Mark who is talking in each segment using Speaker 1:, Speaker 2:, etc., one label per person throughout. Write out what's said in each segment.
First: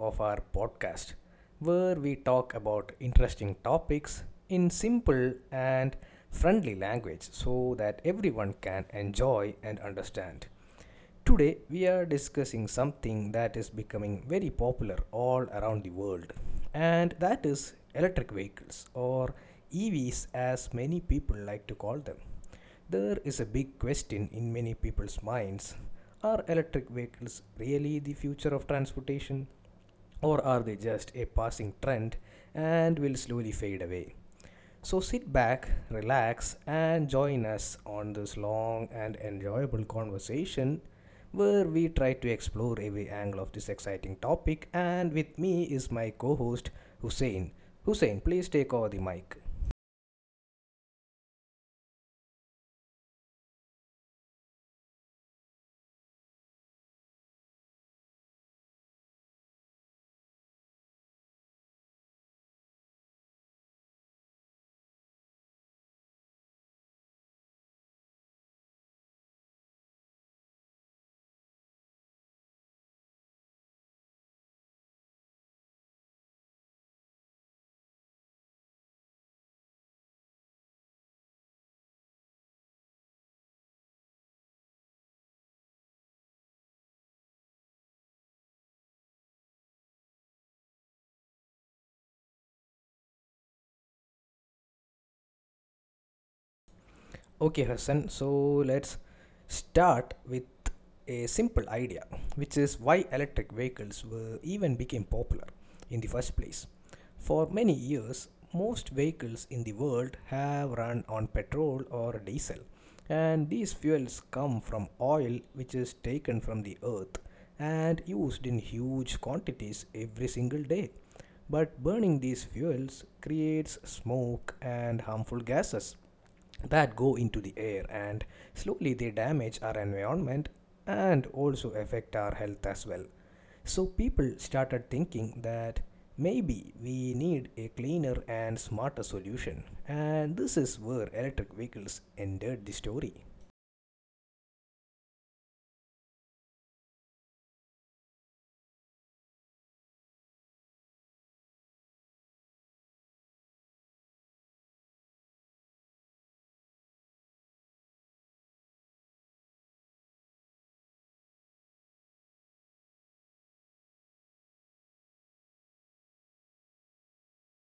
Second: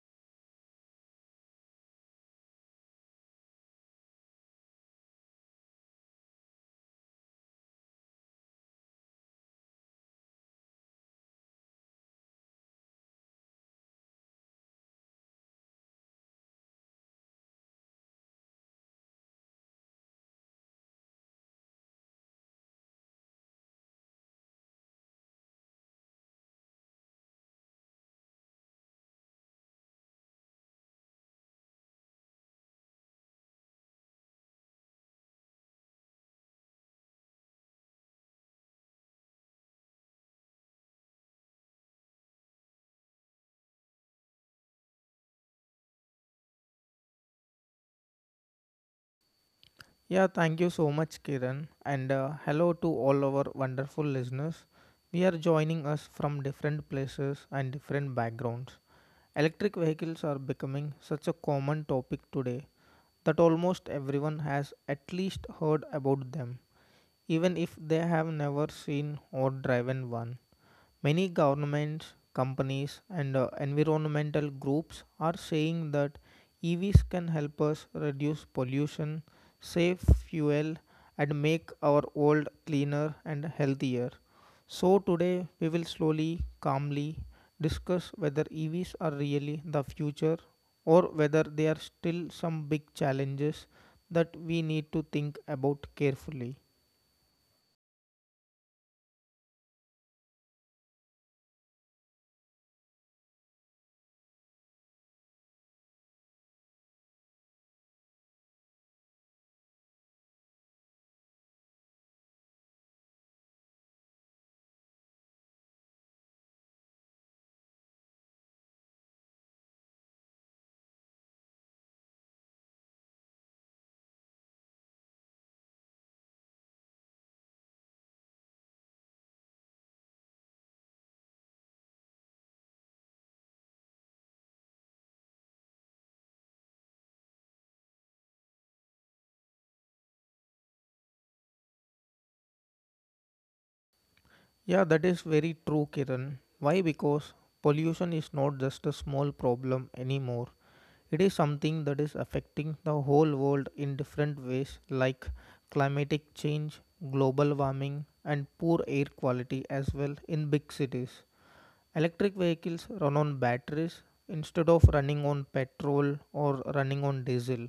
Speaker 1: of our podcast where we talk about interesting topics in simple and friendly language so that everyone can enjoy and understand. Today, we are discussing something that is becoming very popular all around the world, and that is electric vehicles or EVs, as many people like to call them. There is a big question in many people's minds. Are electric vehicles really the future of transportation, or are they just a passing trend and will slowly fade away? So sit back, relax, and join us on this long and enjoyable conversation where we try to explore every angle of this exciting topic. And with me is my co host Hussein. Hussein, please take over the mic.
Speaker 2: Yeah, thank you so much, Kiran, and hello to all our wonderful listeners. We are joining us from different places and different backgrounds. Electric vehicles are becoming such a common topic today that almost everyone has at least heard about them, even if they have never seen or driven one. Many governments, companies, and environmental groups are saying that EVs can help us reduce pollution, save fuel, and make our world cleaner and healthier. So, today we will slowly, calmly discuss whether EVs are really the future or whether there are still some big challenges that we need to think about carefully.
Speaker 1: Okay, Hassan, so let's start with a simple idea, which is why electric vehicles were even became popular in the first place. For many years, most vehicles in the world have run on petrol or diesel, and these fuels come from oil which is taken from the earth and used in huge quantities every single day. But burning these fuels creates smoke and harmful gases that go into the air and slowly they damage our environment and also affect our health as well. So people started thinking that maybe we need a cleaner and smarter solution, and this is where electric vehicles entered the story.
Speaker 2: Yeah, that is very true, Kiran. Why? Because pollution is not just a small problem anymore. It is something that is affecting the whole world in different ways, like climatic change, global warming, and poor air quality as well in big cities. Electric vehicles run on batteries instead of running on petrol or running on diesel,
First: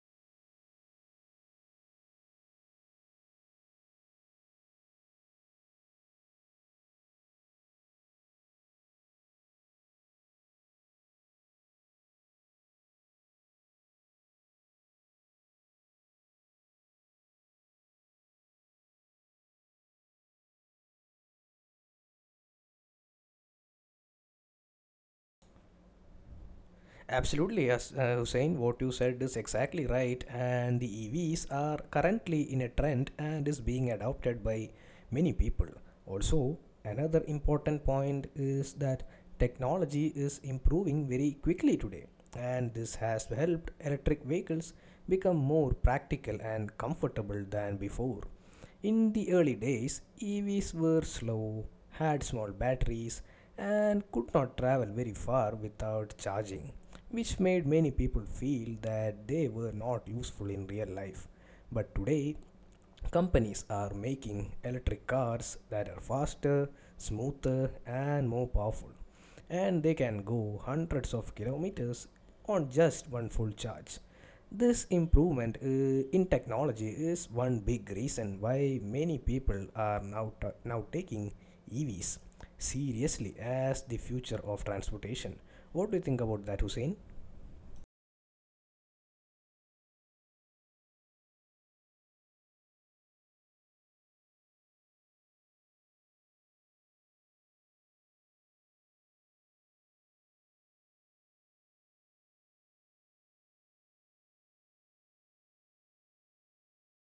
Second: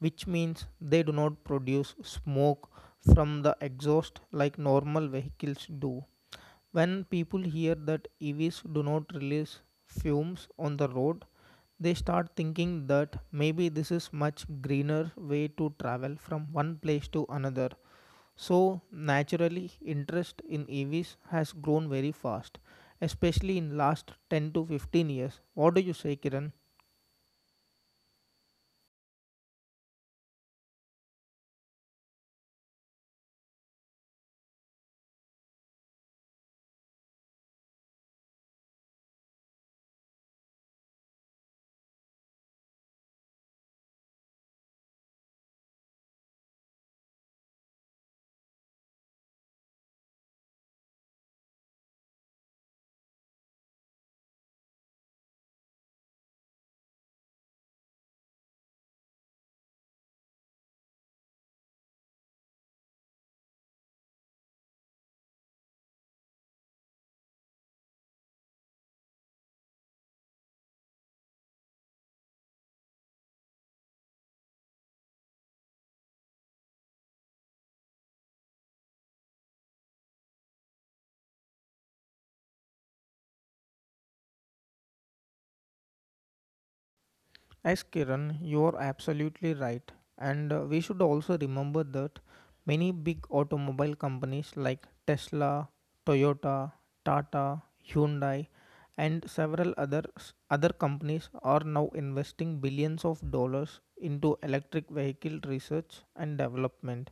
Speaker 2: which means they do not produce smoke from the exhaust like normal vehicles do when people hear that EVs do not release fumes on the road, they start thinking that maybe this is much greener way to travel from one place to another. So naturally interest in EVs has grown very fast, especially in last 10 to 15 years. What do you say, Kiran?
Speaker 1: Absolutely, yes, Hussein. What you said is exactly right, and the EVs are currently in a trend and is being adopted by many people. Also, another important point is that technology is improving very quickly today, and this has helped electric vehicles become more practical and comfortable than before. In the early days, EVs were slow, had small batteries, and could not travel very far without charging, which made many people feel that they were not useful in real life. But today, companies are making electric cars that are faster, smoother, and more powerful, and they can go hundreds of kilometers on just one full charge. This improvement in technology is one big reason why many people are now taking EVs seriously as the future of transportation. What do you think about that, Hussein?
Speaker 2: Yes, Kiran, you are absolutely right. And we should also remember that many big automobile companies like Tesla, Toyota, Tata, Hyundai, and several others, other companies are now investing billions of dollars into electric vehicle research and development.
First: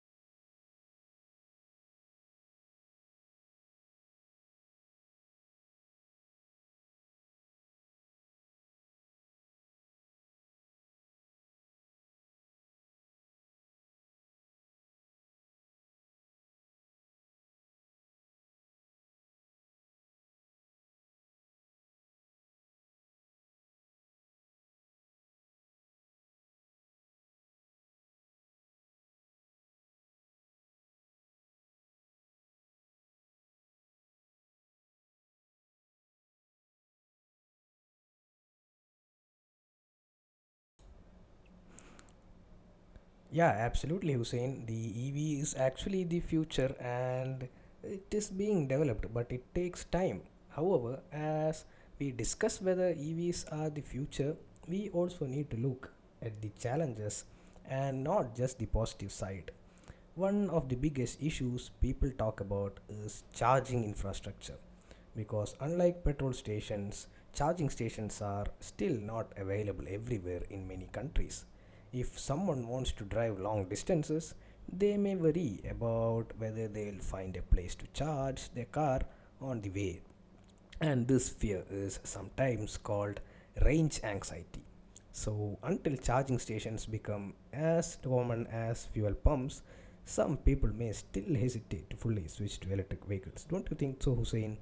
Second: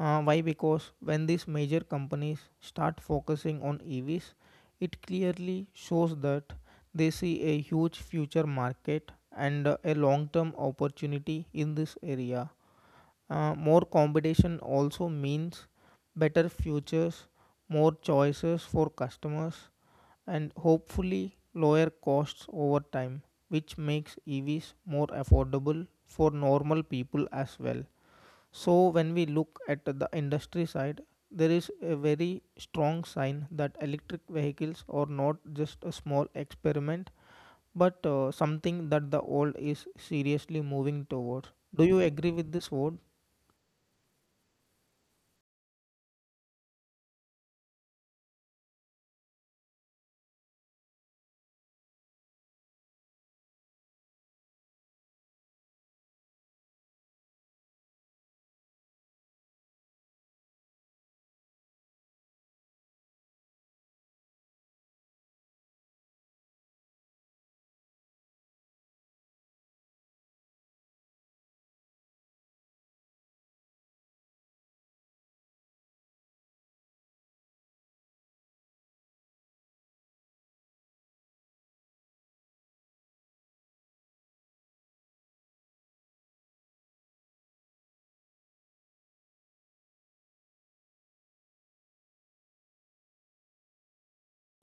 Speaker 2: Why? Because when these major companies start focusing on EVs, it clearly shows that they see a huge future market and a long term opportunity in this area. More competition also means better futures, more choices for customers, and hopefully lower costs over time, which makes EVs more affordable for normal people as well. So, when we look at the industry side, there is a very strong sign that electric vehicles are not just a small experiment, but something that the world is seriously moving towards. Do you agree with this word?
Speaker 1: Yeah, absolutely, Hussein. The EV is actually the future and it is being developed, but it takes time. However, as we discuss whether EVs are the future, we also need to look at the challenges and not just the positive side. One of the biggest issues people talk about is charging infrastructure because unlike petrol stations, charging stations are still not available everywhere in many countries. If someone wants to drive long distances, they may worry about whether they'll find a place to charge their car on the way, and this fear is sometimes called range anxiety. So, until charging stations become as common as fuel pumps, some people may still hesitate to fully switch to electric vehicles. Don't you think so, Hussein?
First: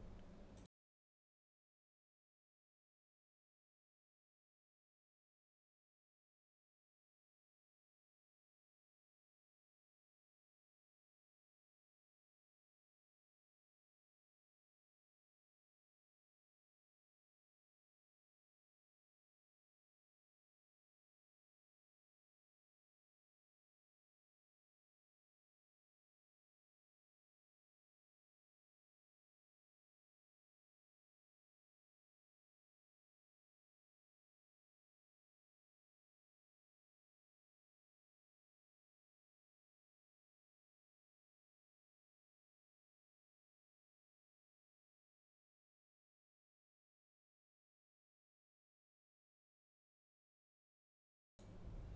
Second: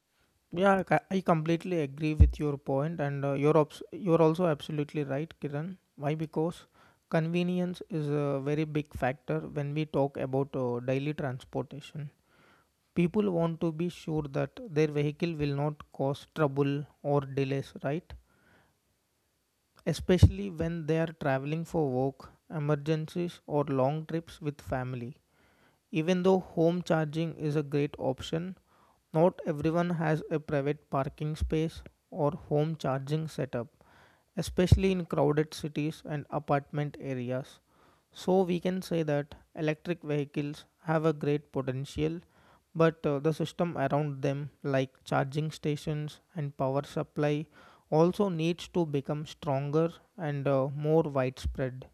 Speaker 2: I completely agree with your point, and you're also absolutely right, Kiran. Why? Because convenience is a very big factor when we talk about daily transportation. People want to be sure that their vehicle will not cause trouble or delays, right? Especially when they are traveling for work, emergencies, or long trips with family. Even though home charging is a great option, not everyone has a private parking space or home charging setup, especially in crowded cities and apartment areas. So we can say that electric vehicles have a great potential, but the system around them, like charging stations and power supply, also needs to become stronger and more widespread.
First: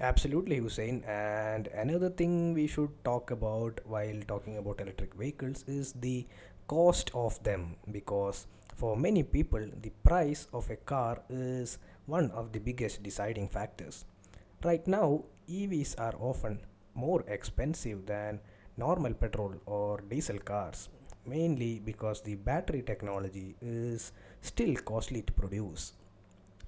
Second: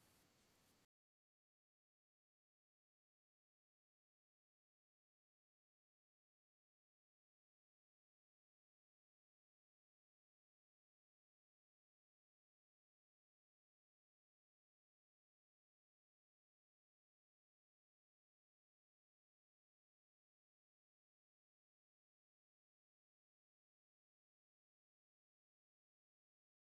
Speaker 1: Absolutely, Hussein. And another thing we should talk about while talking about electric vehicles is the cost of them because for many people, the price of a car is one of the biggest deciding factors. Right now, EVs are often more expensive than normal petrol or diesel cars, mainly because the battery technology is still costly to produce.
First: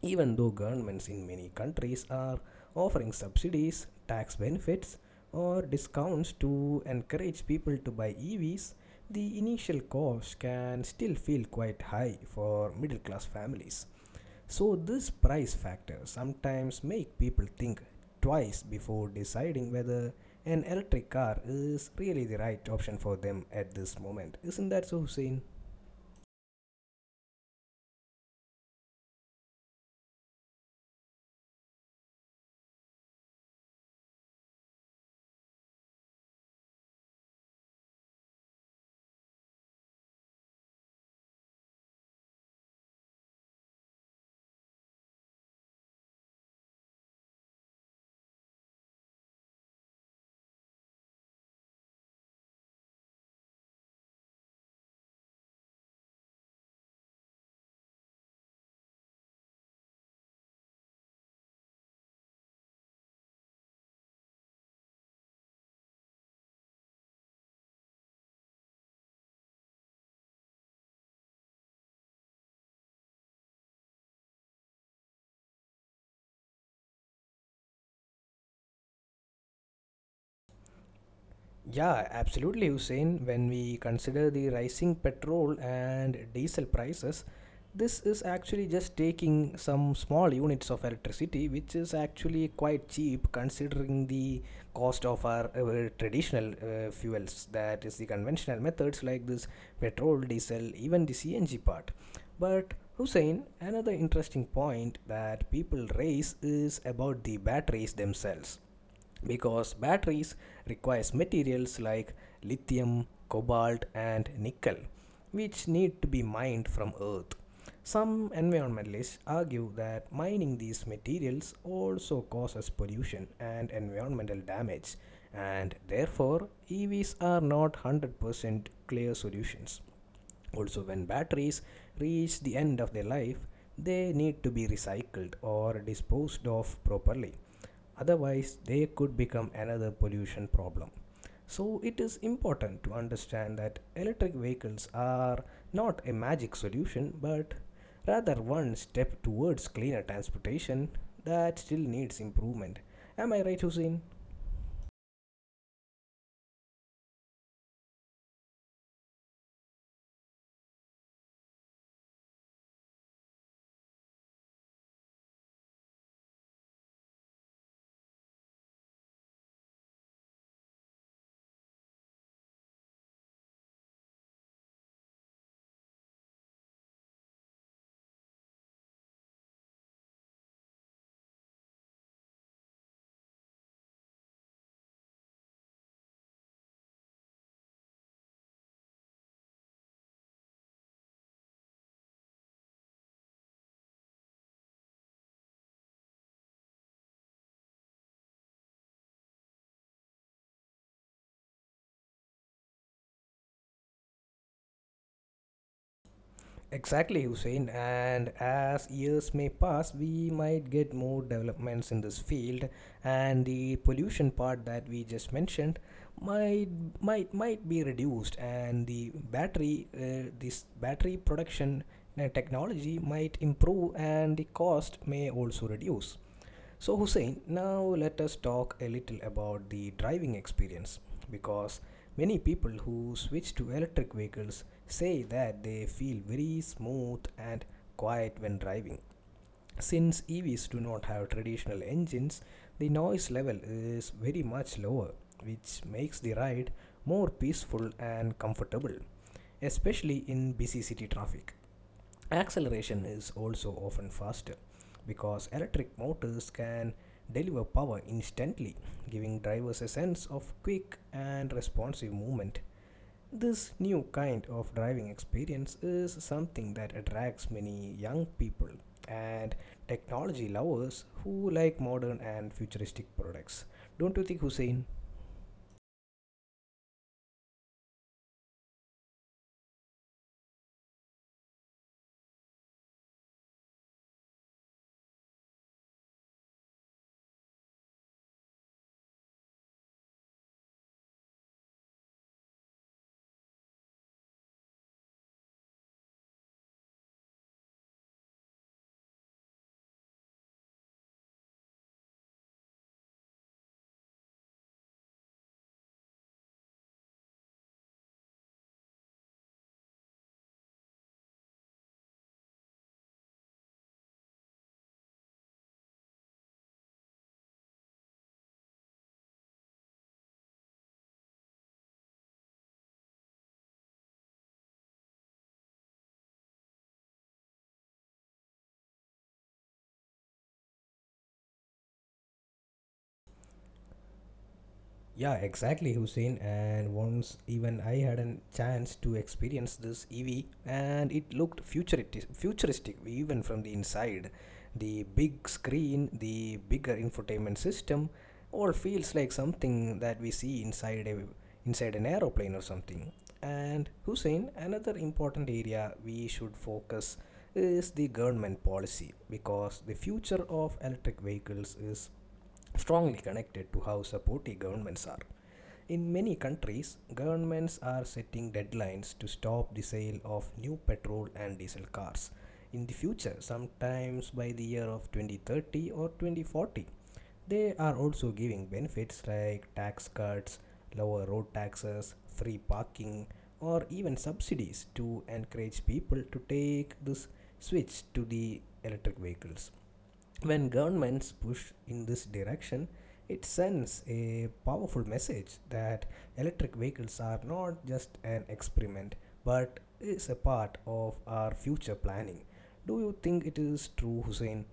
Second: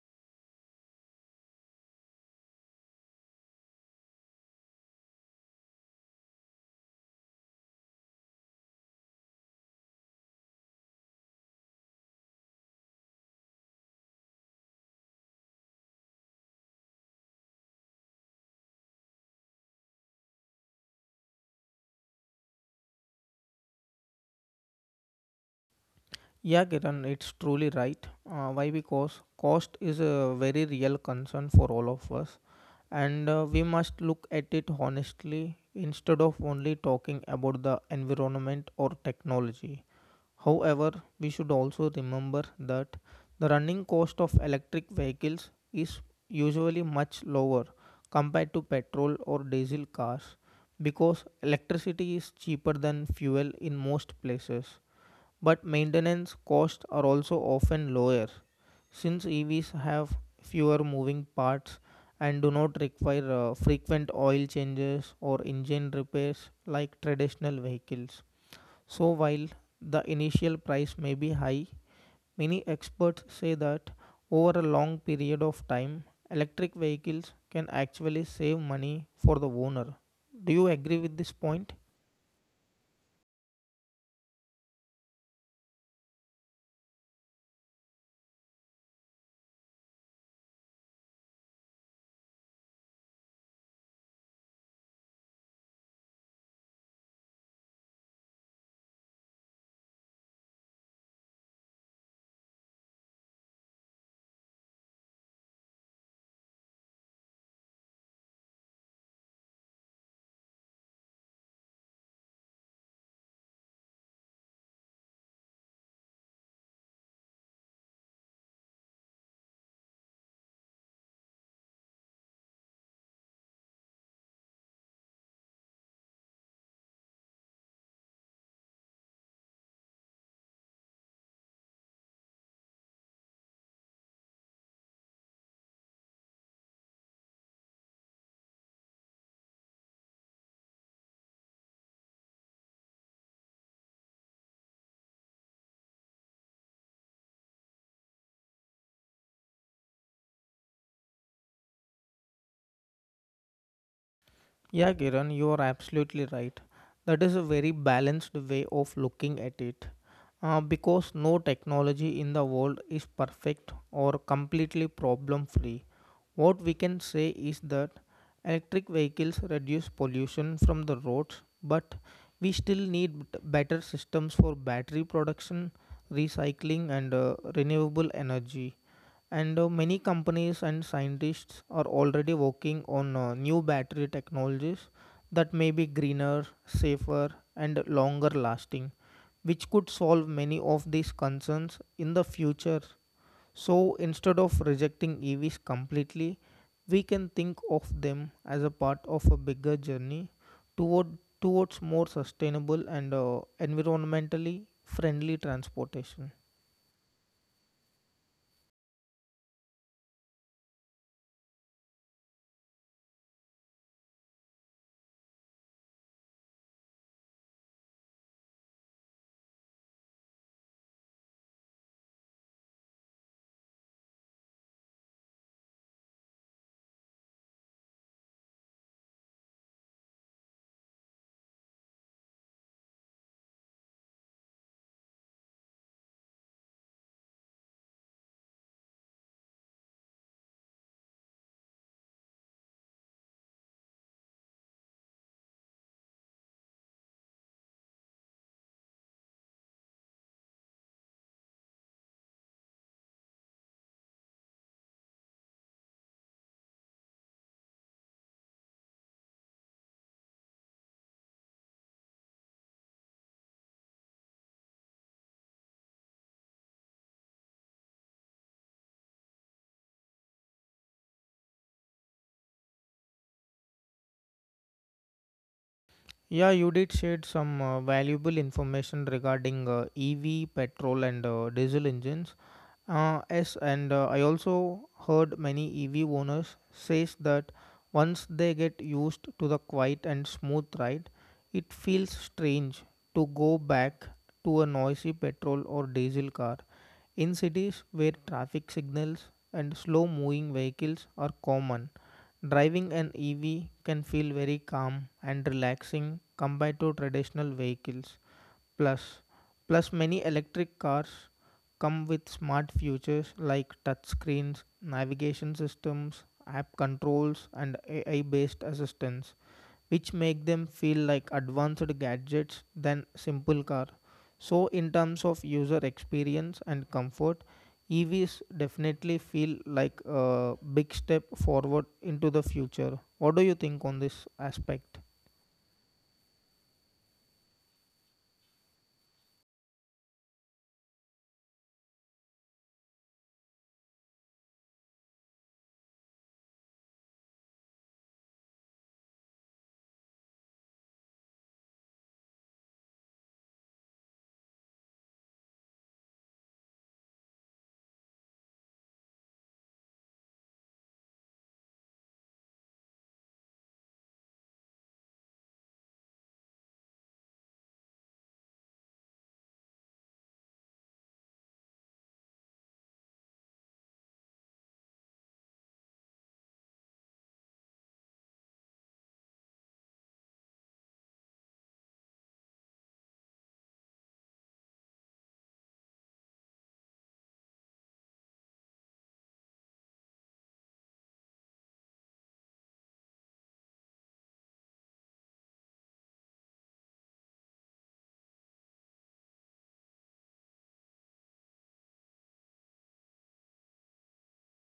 Speaker 1: Even though governments in many countries are offering subsidies, tax benefits, or discounts to encourage people to buy EVs, the initial cost can still feel quite high for middle class families. So, this price factor sometimes make people think twice before deciding whether an electric car is really the right option for them at this moment. Isn't that so, Hussein?
Speaker 2: Yeah, Kiran, it's truly right. Why? Because cost is a very real concern for all of us, and we must look at it honestly instead of only talking about the environment or technology. However, we should also remember that the running cost of electric vehicles is usually much lower compared to petrol or diesel cars because electricity is cheaper than fuel in most places. But maintenance costs are also often lower since EVs have fewer moving parts and do not require frequent oil changes or engine repairs like traditional vehicles. So, while the initial price may be high, many experts say that over a long period of time, electric vehicles can actually save money for the owner. Do you agree with this point?
Speaker 1: Yeah, absolutely, Hussein. When we consider the rising petrol and diesel prices, this is actually just taking some small units of electricity, which is actually quite cheap considering the cost of our traditional fuels, that is, the conventional methods like this petrol, diesel, even the CNG part. But Hussein, another interesting point that people raise is about the batteries themselves because batteries requires materials like lithium cobalt and nickel which need to be mined from earth. Some environmentalists argue that mining these materials also causes pollution and environmental damage, and therefore evs are not 100% clear solutions. Also, when batteries reach the end of their life, they need to be recycled or disposed of properly. Otherwise, they could become another pollution problem. So, it is important to understand that electric vehicles are not a magic solution, but rather one step towards cleaner transportation that still needs improvement. Am I right, Hussein?
Speaker 2: Yeah, Kiran, you are absolutely right. That is a very balanced way of looking at it. Because no technology in the world is perfect or completely problem free. What we can say is that electric vehicles reduce pollution from the roads, but we still need better systems for battery production, recycling, and renewable energy. And many companies and scientists are already working on new battery technologies that may be greener, safer, and longer lasting, which could solve many of these concerns in the future. So instead of rejecting EVs completely, we can think of them as a part of a bigger journey towards more sustainable and environmentally friendly transportation.
Speaker 1: Exactly, Hussein. And as years may pass, we might get more developments in this field, and the pollution part that we just mentioned might might be reduced, and the battery this battery production technology might improve, and the cost may also reduce. So, Hussein, now let us talk a little about the driving experience because many people who switch to electric vehicles say that they feel very smooth and quiet when driving. Since EVs do not have traditional engines, the noise level is very much lower, which makes the ride more peaceful and comfortable, especially in busy city traffic. Acceleration is also often faster because electric motors can deliver power instantly, giving drivers a sense of quick and responsive movement. This new kind of driving experience is something that attracts many young people and technology lovers who like modern and futuristic products. Don't you think, Hussein?
Speaker 2: Yeah, you did shared some valuable information regarding EV, petrol, and diesel engines. Yes, and I also heard many EV owners says that once they get used to the quiet and smooth ride, it feels strange to go back to a noisy petrol or diesel car. In cities where traffic signals and slow moving vehicles are common, driving an EV can feel very calm and relaxing compared to traditional vehicles. Plus, plus, many electric cars come with smart features like touchscreens, navigation systems, app controls, and AI-based assistance, which make them feel like advanced gadgets than simple car. So, in terms of user experience and comfort, EVs definitely feel like a big step forward into the future. What do you think on this aspect?
Speaker 1: Yeah, exactly, Hussein. And once even I had a chance to experience this EV, and it looked futuristic even from the inside. The big screen, the bigger infotainment system, all feels like something that we see inside an aeroplane or something. And Hussein, another important area we should focus is the government policy because the future of electric vehicles is strongly connected to how supportive governments are. In many countries, governments are setting deadlines to stop the sale of new petrol and diesel cars in the future, sometimes by the year of 2030 or 2040. They are also giving benefits like tax cuts, lower road taxes, free parking, or even subsidies to encourage people to take this switch to the electric vehicles. When governments push in this direction, it sends a powerful message that electric vehicles are not just an experiment but is a part of our future planning. Do you think it is true, Hussein?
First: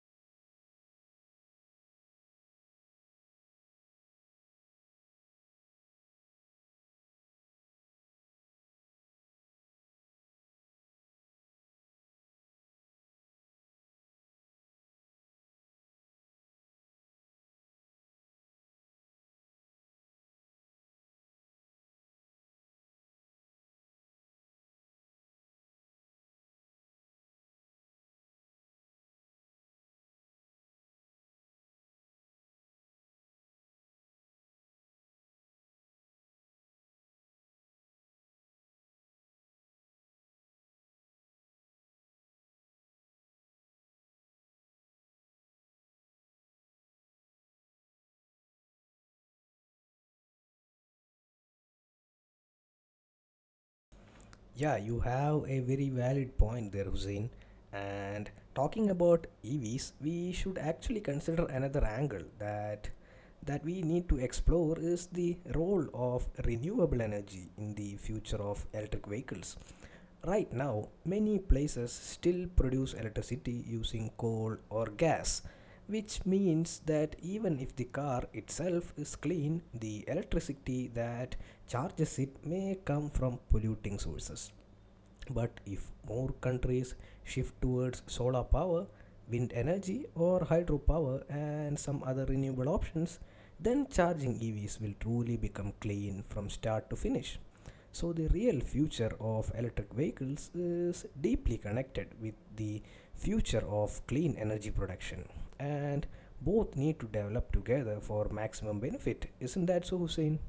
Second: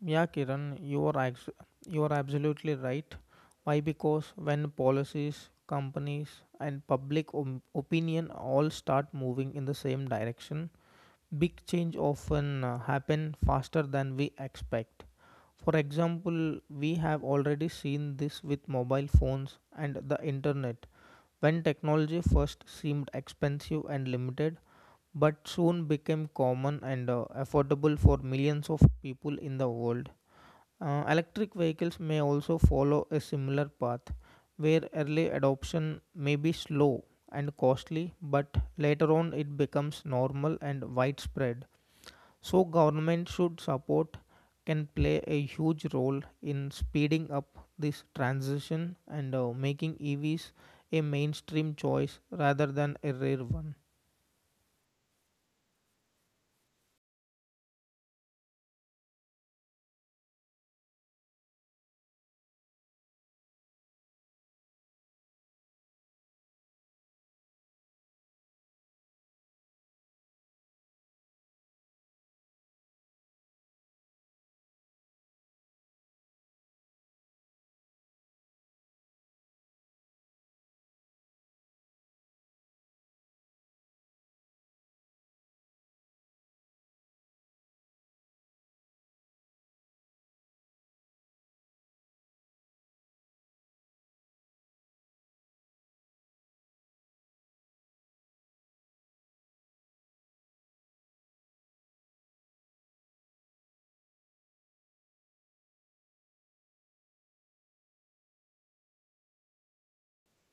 Speaker 2: Yeah, Kiran, you are ex- You are absolutely right. Why? Because when policies, companies, and opinion all start moving in the same direction, big change often happen faster than we expect. For example, we have already seen this with mobile phones and the internet. When technology first seemed expensive and limited, but soon became common and affordable for millions of people in the world. Electric vehicles may also follow a similar path, where early adoption may be slow and costly, but later on it becomes normal and widespread. So, government should support can play a huge role in speeding up this transition and making EVs a mainstream choice rather than a rare one.
Speaker 1: Yeah, you have a very valid point there, Hussein. And talking about EVs, we should actually consider another angle that we need to explore is the role of renewable energy in the future of electric vehicles. Right now, many places still produce electricity using coal or gas, which means that even if the car itself is clean, the electricity that charges it may come from polluting sources. But if more countries shift towards solar power, wind energy, or hydropower and some other renewable options, then charging EVs will truly become clean from start to finish. So, the real future of electric vehicles is deeply connected with the future of clean energy production, and both need to develop together for maximum benefit. Isn't that so, Hussein?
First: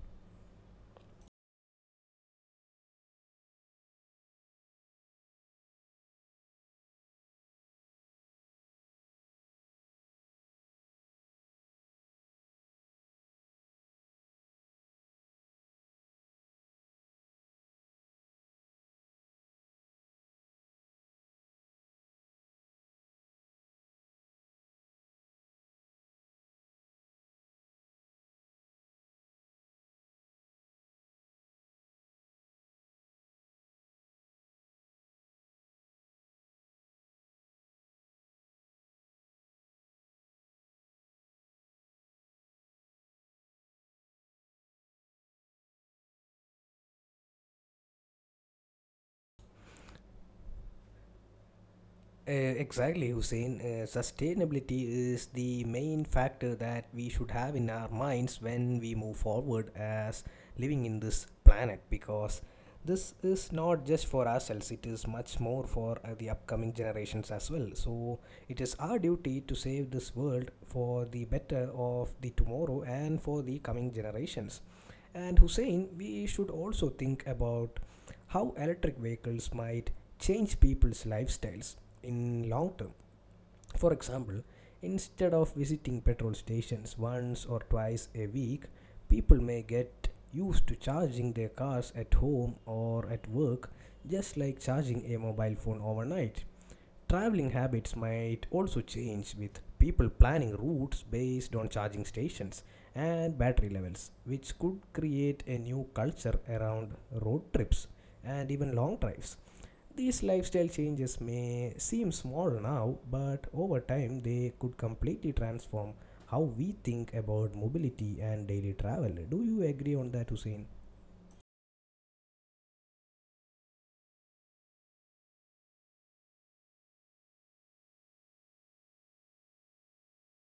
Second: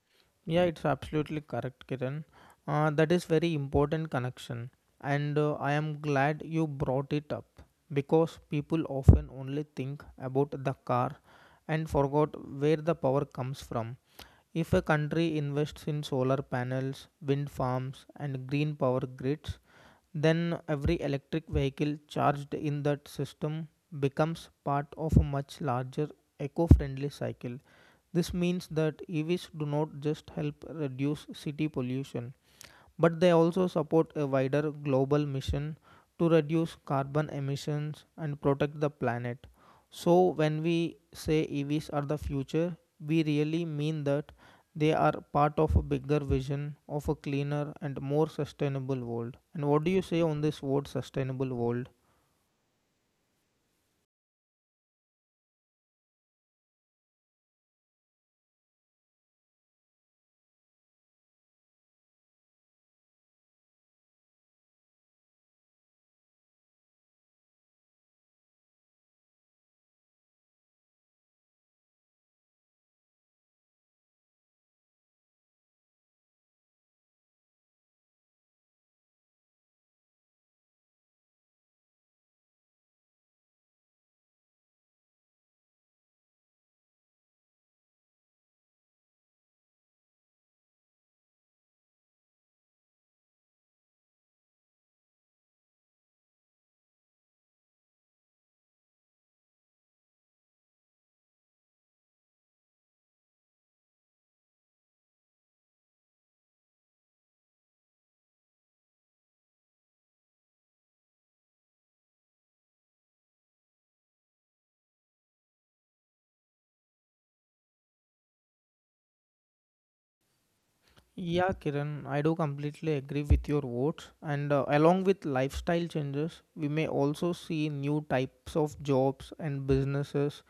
Speaker 2: Yeah, it's absolutely correct, Kiran. That is very important connection, and I am glad you brought it up because people often only think about the car and forgot where the power comes from. If a country invests in solar panels, wind farms, and green power grids, then every electric vehicle charged in that system becomes part of a much larger eco friendly cycle. This means that EVs do not just help reduce city pollution, but they also support a wider global mission to reduce carbon emissions and protect the planet. So, when we say EVs are the future, we really mean that they are part of a bigger vision of a cleaner and more sustainable world. And what do you say on this word sustainable world?
Speaker 1: Exactly, Hussein. Sustainability is the main factor that we should have in our minds when we move forward as living in this planet because this is not just for ourselves, it is much more for the upcoming generations as well. So, it is our duty to save this world for the better of the tomorrow and for the coming generations. And Hussein, we should also think about how electric vehicles might change people's lifestyles in long term. For example, instead of visiting petrol stations once or twice a week, people may get used to charging their cars at home or at work, just like charging a mobile phone overnight. Traveling habits might also change with people planning routes based on charging stations and battery levels, which could create a new culture around road trips and even long drives. These lifestyle changes may seem small now, but over time they could completely transform how we think about mobility and daily travel. Do you agree on that, Hussein?
Speaker 2: Yeah, Kiran, I do completely agree with your words. And along with lifestyle changes, we may also see new types of jobs and businesses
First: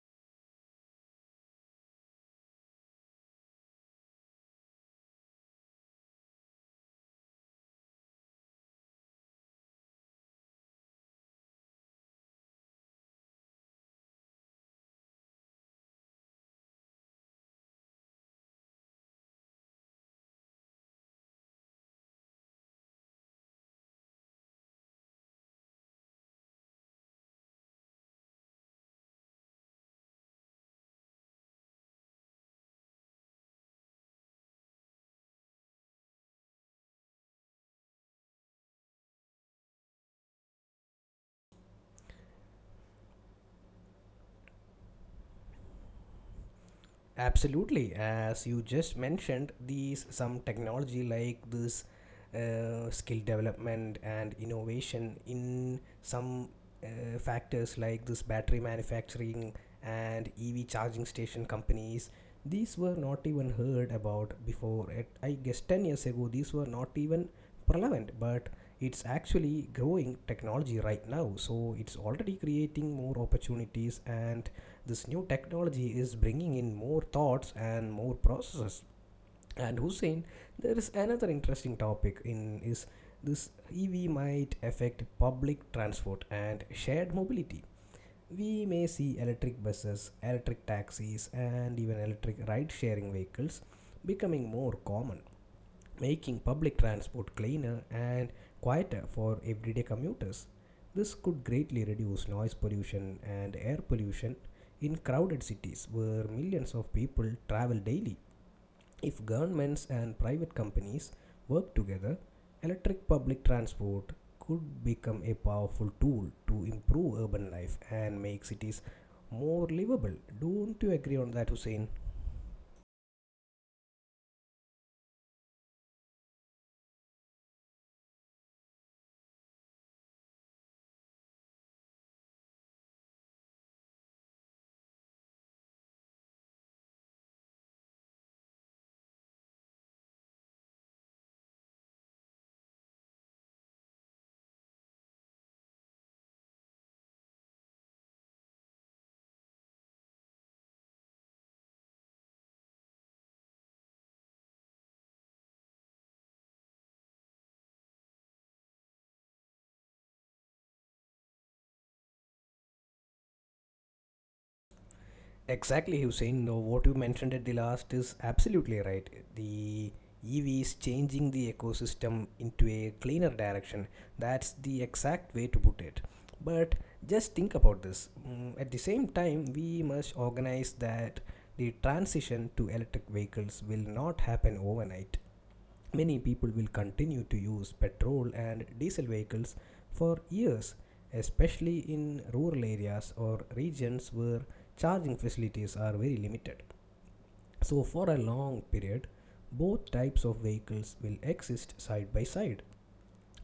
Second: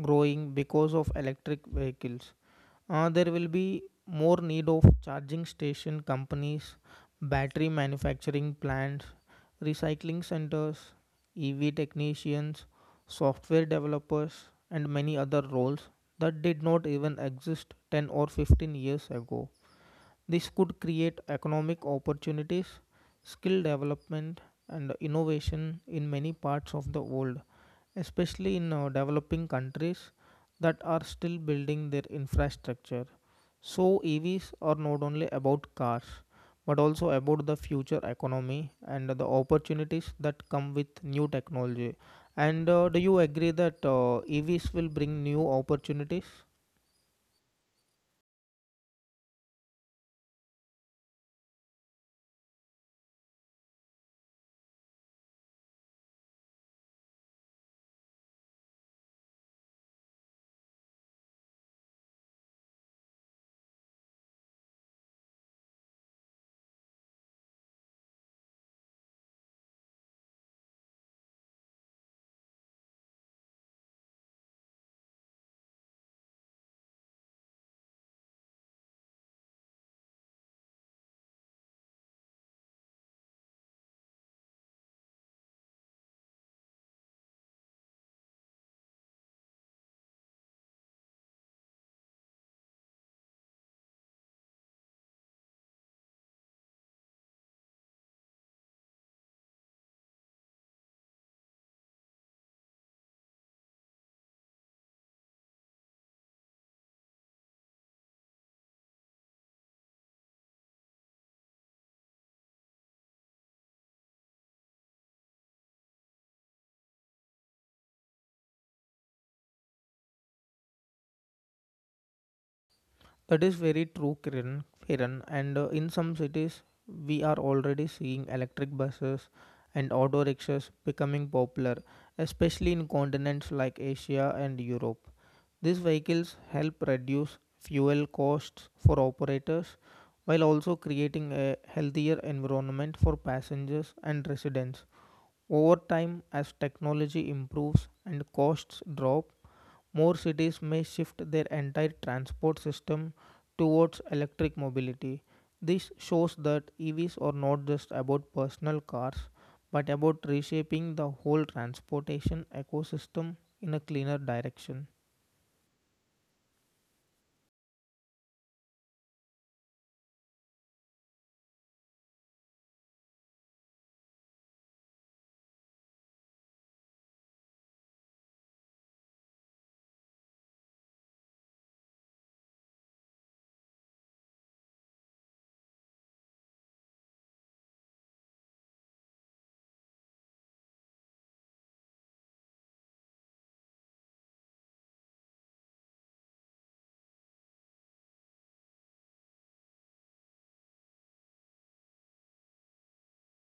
Speaker 2: growing because of electric vehicles. There will be more need of charging station companies, battery manufacturing plants, recycling centers, EV technicians, software developers, and many other roles that did not even exist 10 or 15 years ago. This could create economic opportunities, skill development, and innovation in many parts of the world, especially in developing countries that are still building their infrastructure. So, EVs are not only about cars but also about the future economy and the opportunities that come with new technology. And do you agree that EVs will bring new opportunities?
Speaker 1: Absolutely. As you just mentioned, these some technology like this skill development and innovation in some factors like this battery manufacturing and EV charging station companies. These were not even heard about before. At, I guess 10 years ago, these were not even prevalent, but it's actually growing technology right now. So it's already creating more opportunities and this new technology is bringing in more thoughts and more processes. And Hussein, there is another interesting topic in is this EV might affect public transport and shared mobility. We may see electric buses, electric taxis, and even electric ride sharing vehicles becoming more common, making public transport cleaner and quieter for everyday commuters. This could greatly reduce noise pollution and air pollution in crowded cities where millions of people travel daily. If governments and private companies work together, electric public transport could become a powerful tool to improve urban life and make cities more livable. Don't you agree on that, Hussein?
Speaker 2: That is very true, Kiran. And in some cities, we are already seeing electric buses and auto rickshaws becoming popular, especially in continents like Asia and Europe. These vehicles help reduce fuel costs for operators while also creating a healthier environment for passengers and residents. Over time, as technology improves and costs drop, more cities may shift their entire transport system towards electric mobility. This shows that EVs are not just about personal cars, but about reshaping the whole transportation ecosystem in a cleaner direction.
Speaker 1: Exactly, Hussein. No, what you mentioned at the last is absolutely right. The EV is changing the ecosystem into a cleaner direction. That's the exact way to put it. But just think about this. At the same time, we must organize that the transition to electric vehicles will not happen overnight. Many people will continue to use petrol and diesel vehicles for years, especially in rural areas or regions where charging facilities are very limited. So, for a long period, both types of vehicles will exist side by side,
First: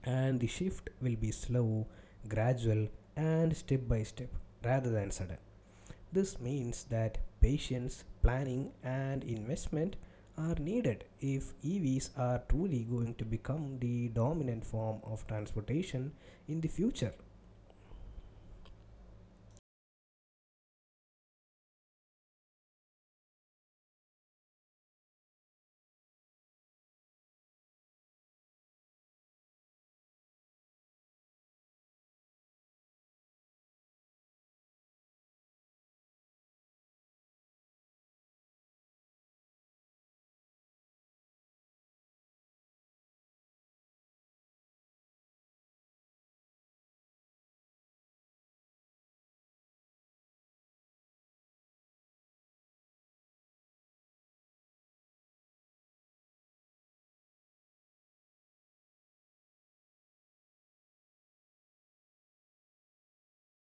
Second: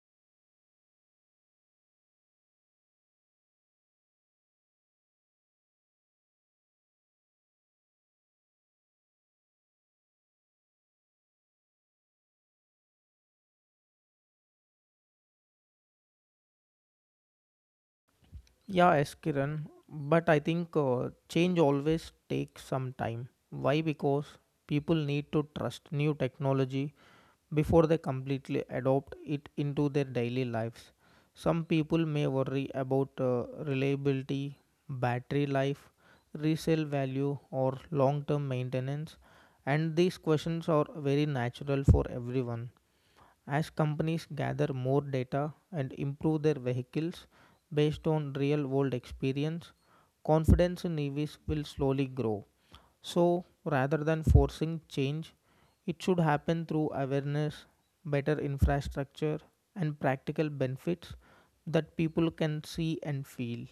Speaker 1: and the shift will be slow, gradual, and step by step rather than sudden. This means that patience, planning, and investment are needed if EVs are truly going to become the dominant form of transportation in the future.
Speaker 2: Yeah, yes, Kiran. But I think change always takes some time. Why? Because people need to trust new technology before they completely adopt it into their daily lives. Some people may worry about reliability, battery life, resale value, or long term maintenance, and these questions are very natural for everyone. As companies gather more data and improve their vehicles based on real world experience, confidence in EVs will slowly grow. So, rather than forcing change, it should happen through awareness, better infrastructure, and practical benefits that people can see and feel.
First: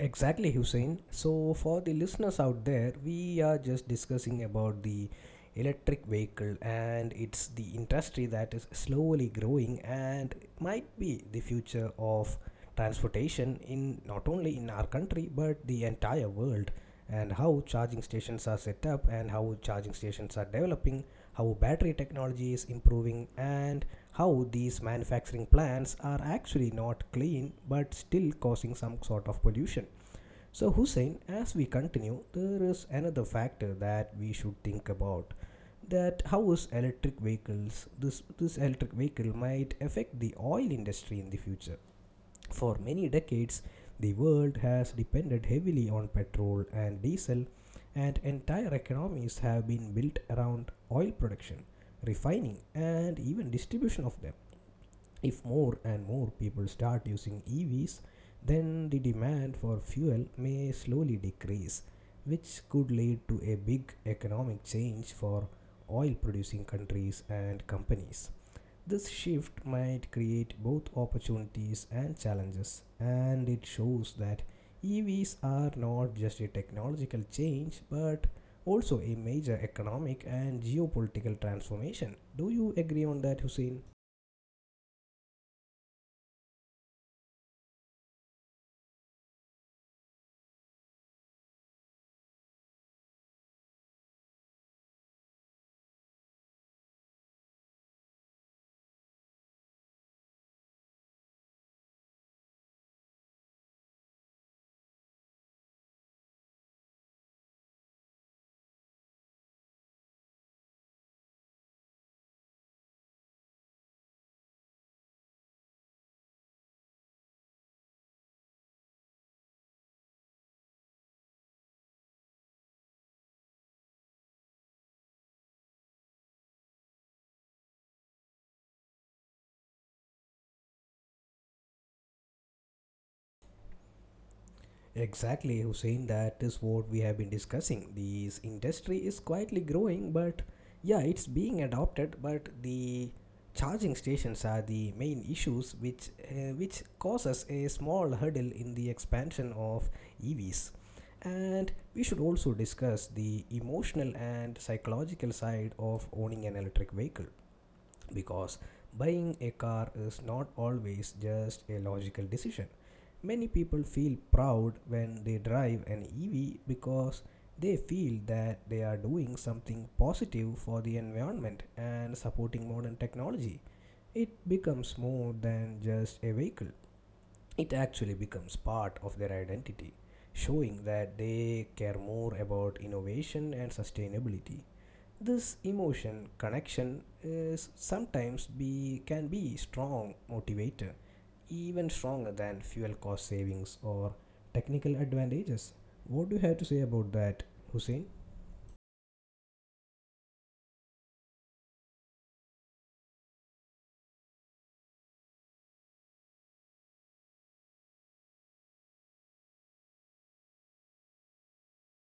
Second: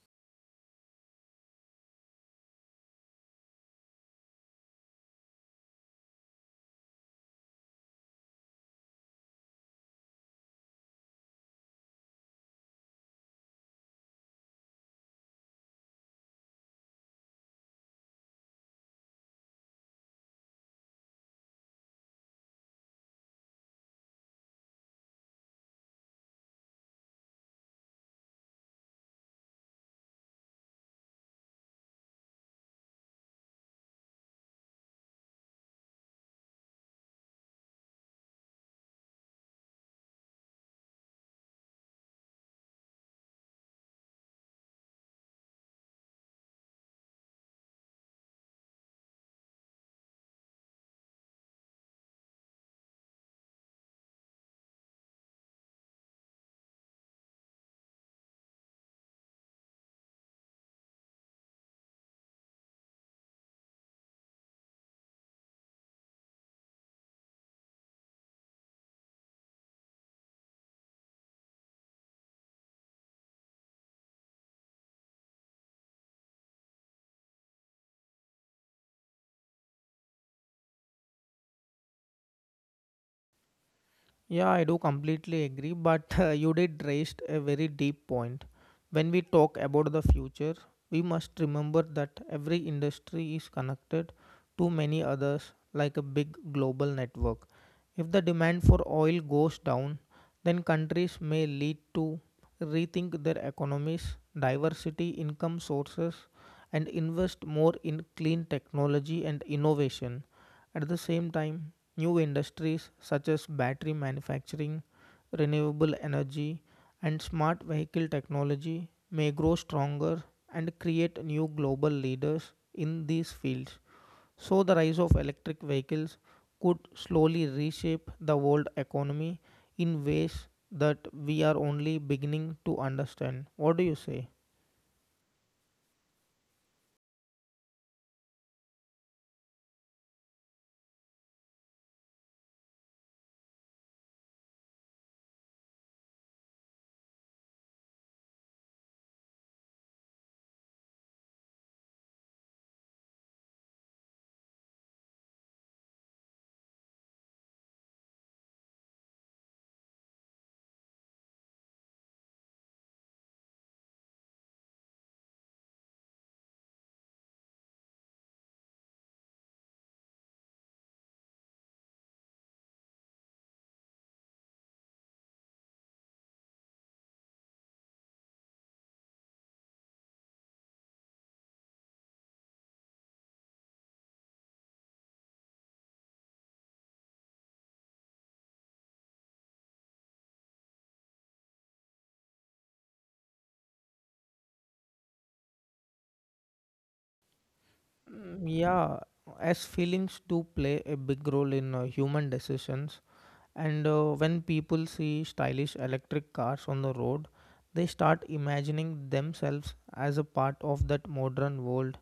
Speaker 1: Exactly, Hussein. So, for the listeners out there, we are just discussing about the electric vehicle, and it's the industry that is slowly growing and might be the future of transportation, in not only in our country but the entire world, and how charging stations are set up, and how charging stations are developing, how battery technology is improving, and how these manufacturing plants are actually not clean but still causing some sort of pollution. So, Hussein, as we continue, there is another factor that we should think about, that how is electric vehicles, this electric vehicle might affect the oil industry in the future. For many decades, the world has depended heavily on petrol and diesel, and entire economies have been built around oil production, refining, and even distribution of them. If more and more people start using EVs, then the demand for fuel may slowly decrease, which could lead to a big economic change for oil producing countries and companies. This shift might create both opportunities and challenges, and it shows that EVs are not just a technological change but also a major economic and geopolitical transformation. Do you agree on that, Hussein?
Speaker 2: Yeah, I do completely agree, but you did raise a very deep point. When we talk about the future, we must remember that every industry is connected to many others like a big global network. If the demand for oil goes down, then countries may lead to rethink their economies, diversity income sources, and invest more in clean technology and innovation. At the same time, new industries such as battery manufacturing, renewable energy, and smart vehicle technology may grow stronger and create new global leaders in these fields. So, the rise of electric vehicles could slowly reshape the world economy in ways that we are only beginning to understand. What do you say?
Speaker 1: Exactly, Hussein. That is what we have been discussing. This industry is quietly growing, but yeah, it's being adopted. But the charging stations are the main issues, which causes a small hurdle in the expansion of EVs. And we should also discuss the emotional and psychological side of owning an electric vehicle, because buying a car is not always just a logical decision. Many people feel proud when they drive an EV because they feel that they are doing something positive for the environment and supporting modern technology. It becomes more than just a vehicle, it actually becomes part of their identity, showing that they care more about innovation and sustainability. This emotion connection is sometimes be can be strong motivator, even stronger than fuel cost savings or technical advantages. What do you have to say about that, Hussein?
Speaker 2: Yeah, as feelings do play a big role in human decisions. And When people see stylish electric cars on the road, they start imagining themselves as a part of that modern world.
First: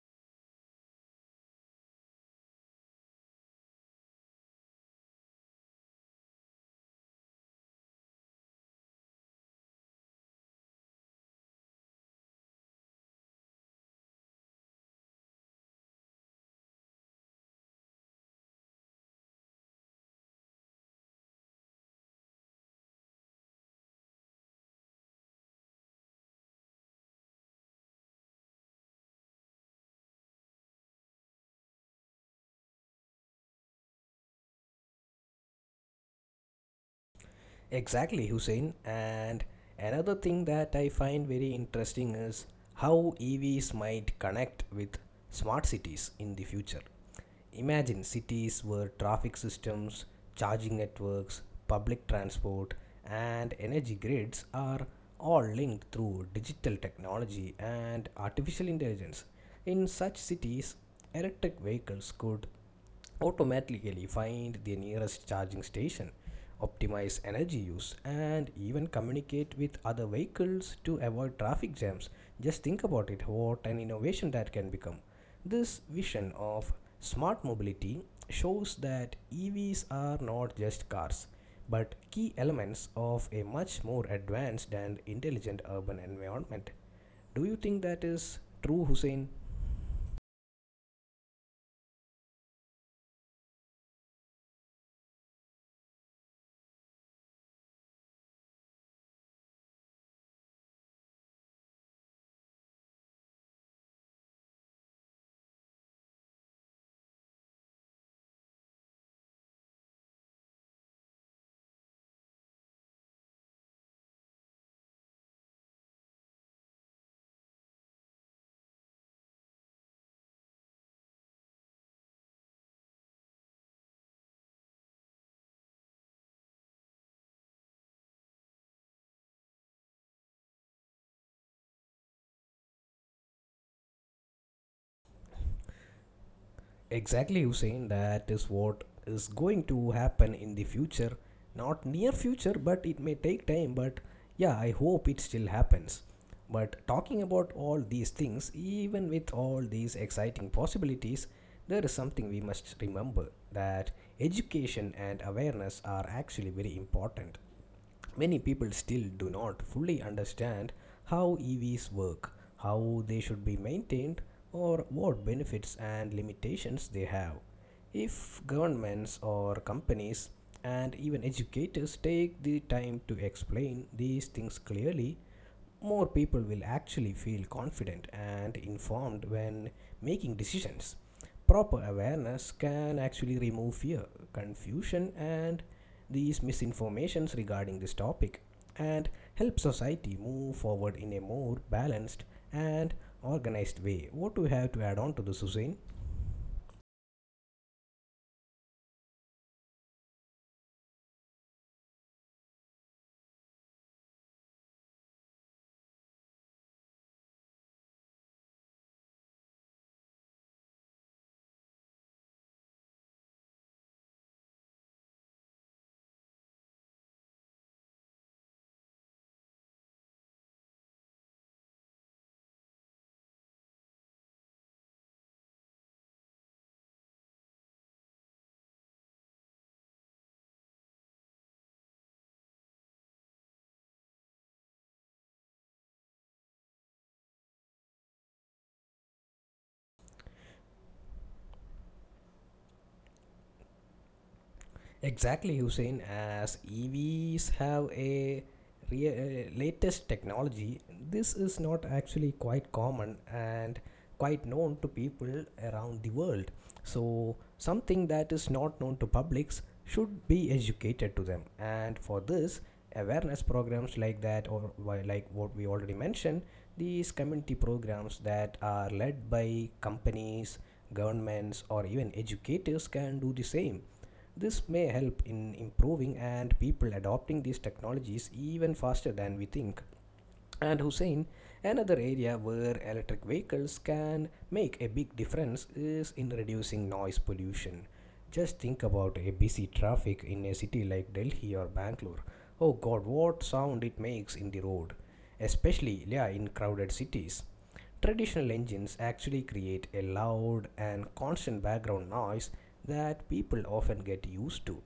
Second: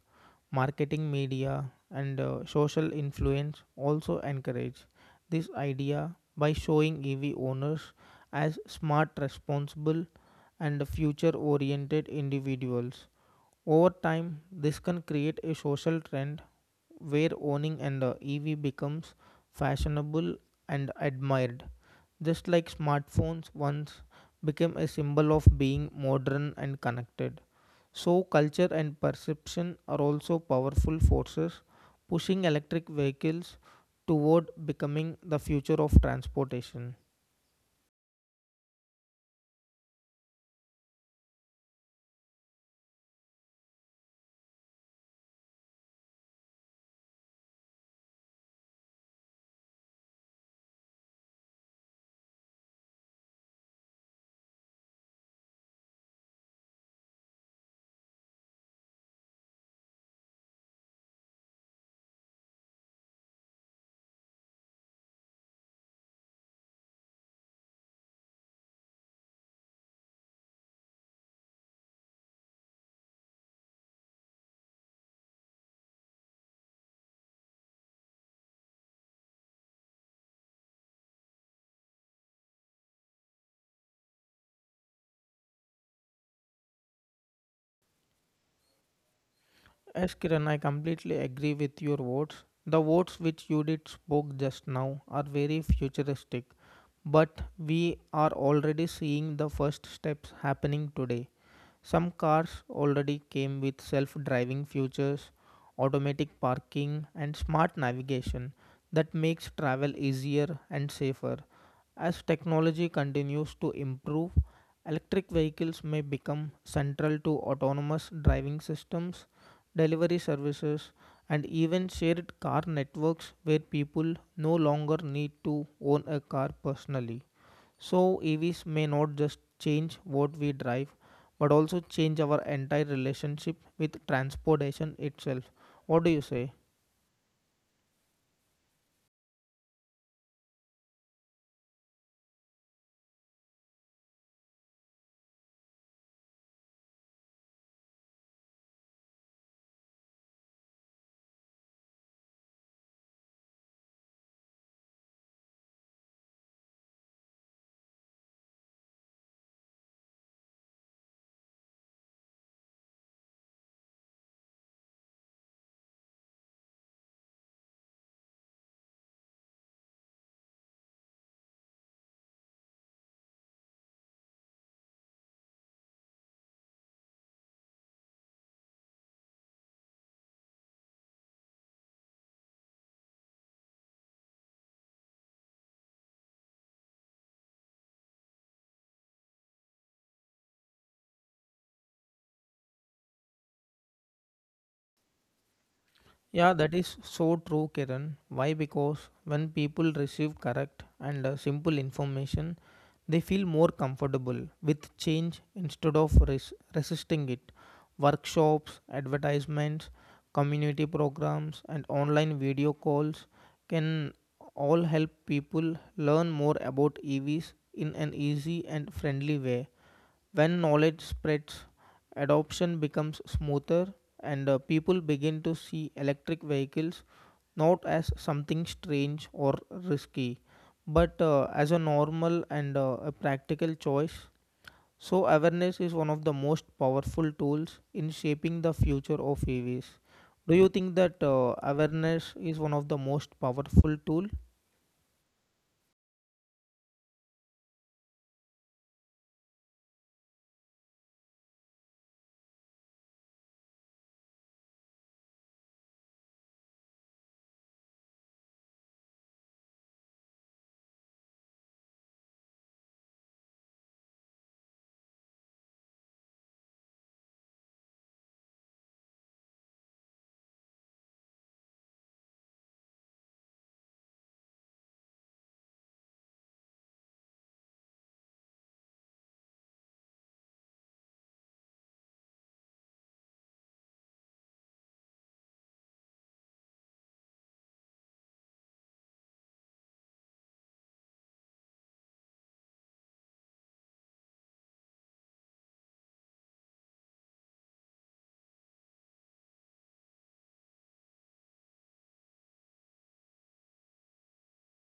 Speaker 2: Marketing, media, and social influence also encourage this idea by showing EV owners as smart, responsible, and future oriented individuals. Over time, this can create a social trend where owning an EV becomes fashionable and admired, just like smartphones once became a symbol of being modern and connected. So, culture and perception are also powerful forces pushing electric vehicles toward becoming the future of transportation.
Speaker 1: Exactly, Hussein. And another thing that I find very interesting is how EVs might connect with smart cities in the future. Imagine cities where traffic systems, charging networks, public transport, and energy grids are all linked through digital technology and artificial intelligence. In such cities, electric vehicles could automatically find the nearest charging station, optimize energy use, and even communicate with other vehicles to avoid traffic jams. Just think about it, what an innovation that can become. This vision of smart mobility shows that EVs are not just cars, but key elements of a much more advanced and intelligent urban environment. Do you think that is true, Hussein?
Speaker 2: Yes, Kiran, I completely agree with your words. The words which you did spoke just now are very futuristic, but we are already seeing the first steps happening today. Some cars already came with self driving features, automatic parking, and smart navigation that makes travel easier and safer. As technology continues to improve, electric vehicles may become central to autonomous driving systems, delivery services, and even shared car networks where people no longer need to own a car personally. So, EVs may not just change what we drive, but also change our entire relationship with transportation itself. What do you say?
Speaker 1: Exactly, Hussein. That is what is going to happen in the future. Not near future, but it may take time. But yeah, I hope it still happens. But talking about all these things, even with all these exciting possibilities, there is something we must remember, that education and awareness are actually very important. Many people still do not fully understand how EVs work, how they should be maintained, or what benefits and limitations they have. If governments or companies and even educators take the time to explain these things clearly, more people will actually feel confident and informed when making decisions. Proper awareness can actually remove fear, confusion, and these misinformations regarding this topic, and help society move forward in a more balanced and organized way. What do you have to add on to this, Hussein?
Speaker 2: Yeah, that is so true, Kiran. Why? Because when people receive correct and simple information, they feel more comfortable with change instead of resisting it. Workshops, advertisements, community programs, and online video calls can all help people learn more about EVs in an easy and friendly way. When knowledge spreads, adoption becomes smoother and people begin to see electric vehicles not as something strange or risky, but as a normal and a practical choice. So, awareness is one of the most powerful tools in shaping the future of EVs. Do you think that awareness is one of the most powerful tool?
Speaker 1: Exactly, Hussein. As EVs have a latest technology, this is not actually quite common and quite known to people around the world. So, something that is not known to publics should be educated to them. And for this, awareness programs like that, or like what we already mentioned, these community programs that are led by companies, governments, or even educators can do the same. This may help in improving and people adopting these technologies even faster than we think. And Hussein, another area where electric vehicles can make a big difference is in reducing noise pollution. Just think about a busy traffic in a city like Delhi or Bangalore. Oh god, what sound it makes in the road, especially yeah, in crowded cities. Traditional engines actually create a loud and constant background noise that people often get used to.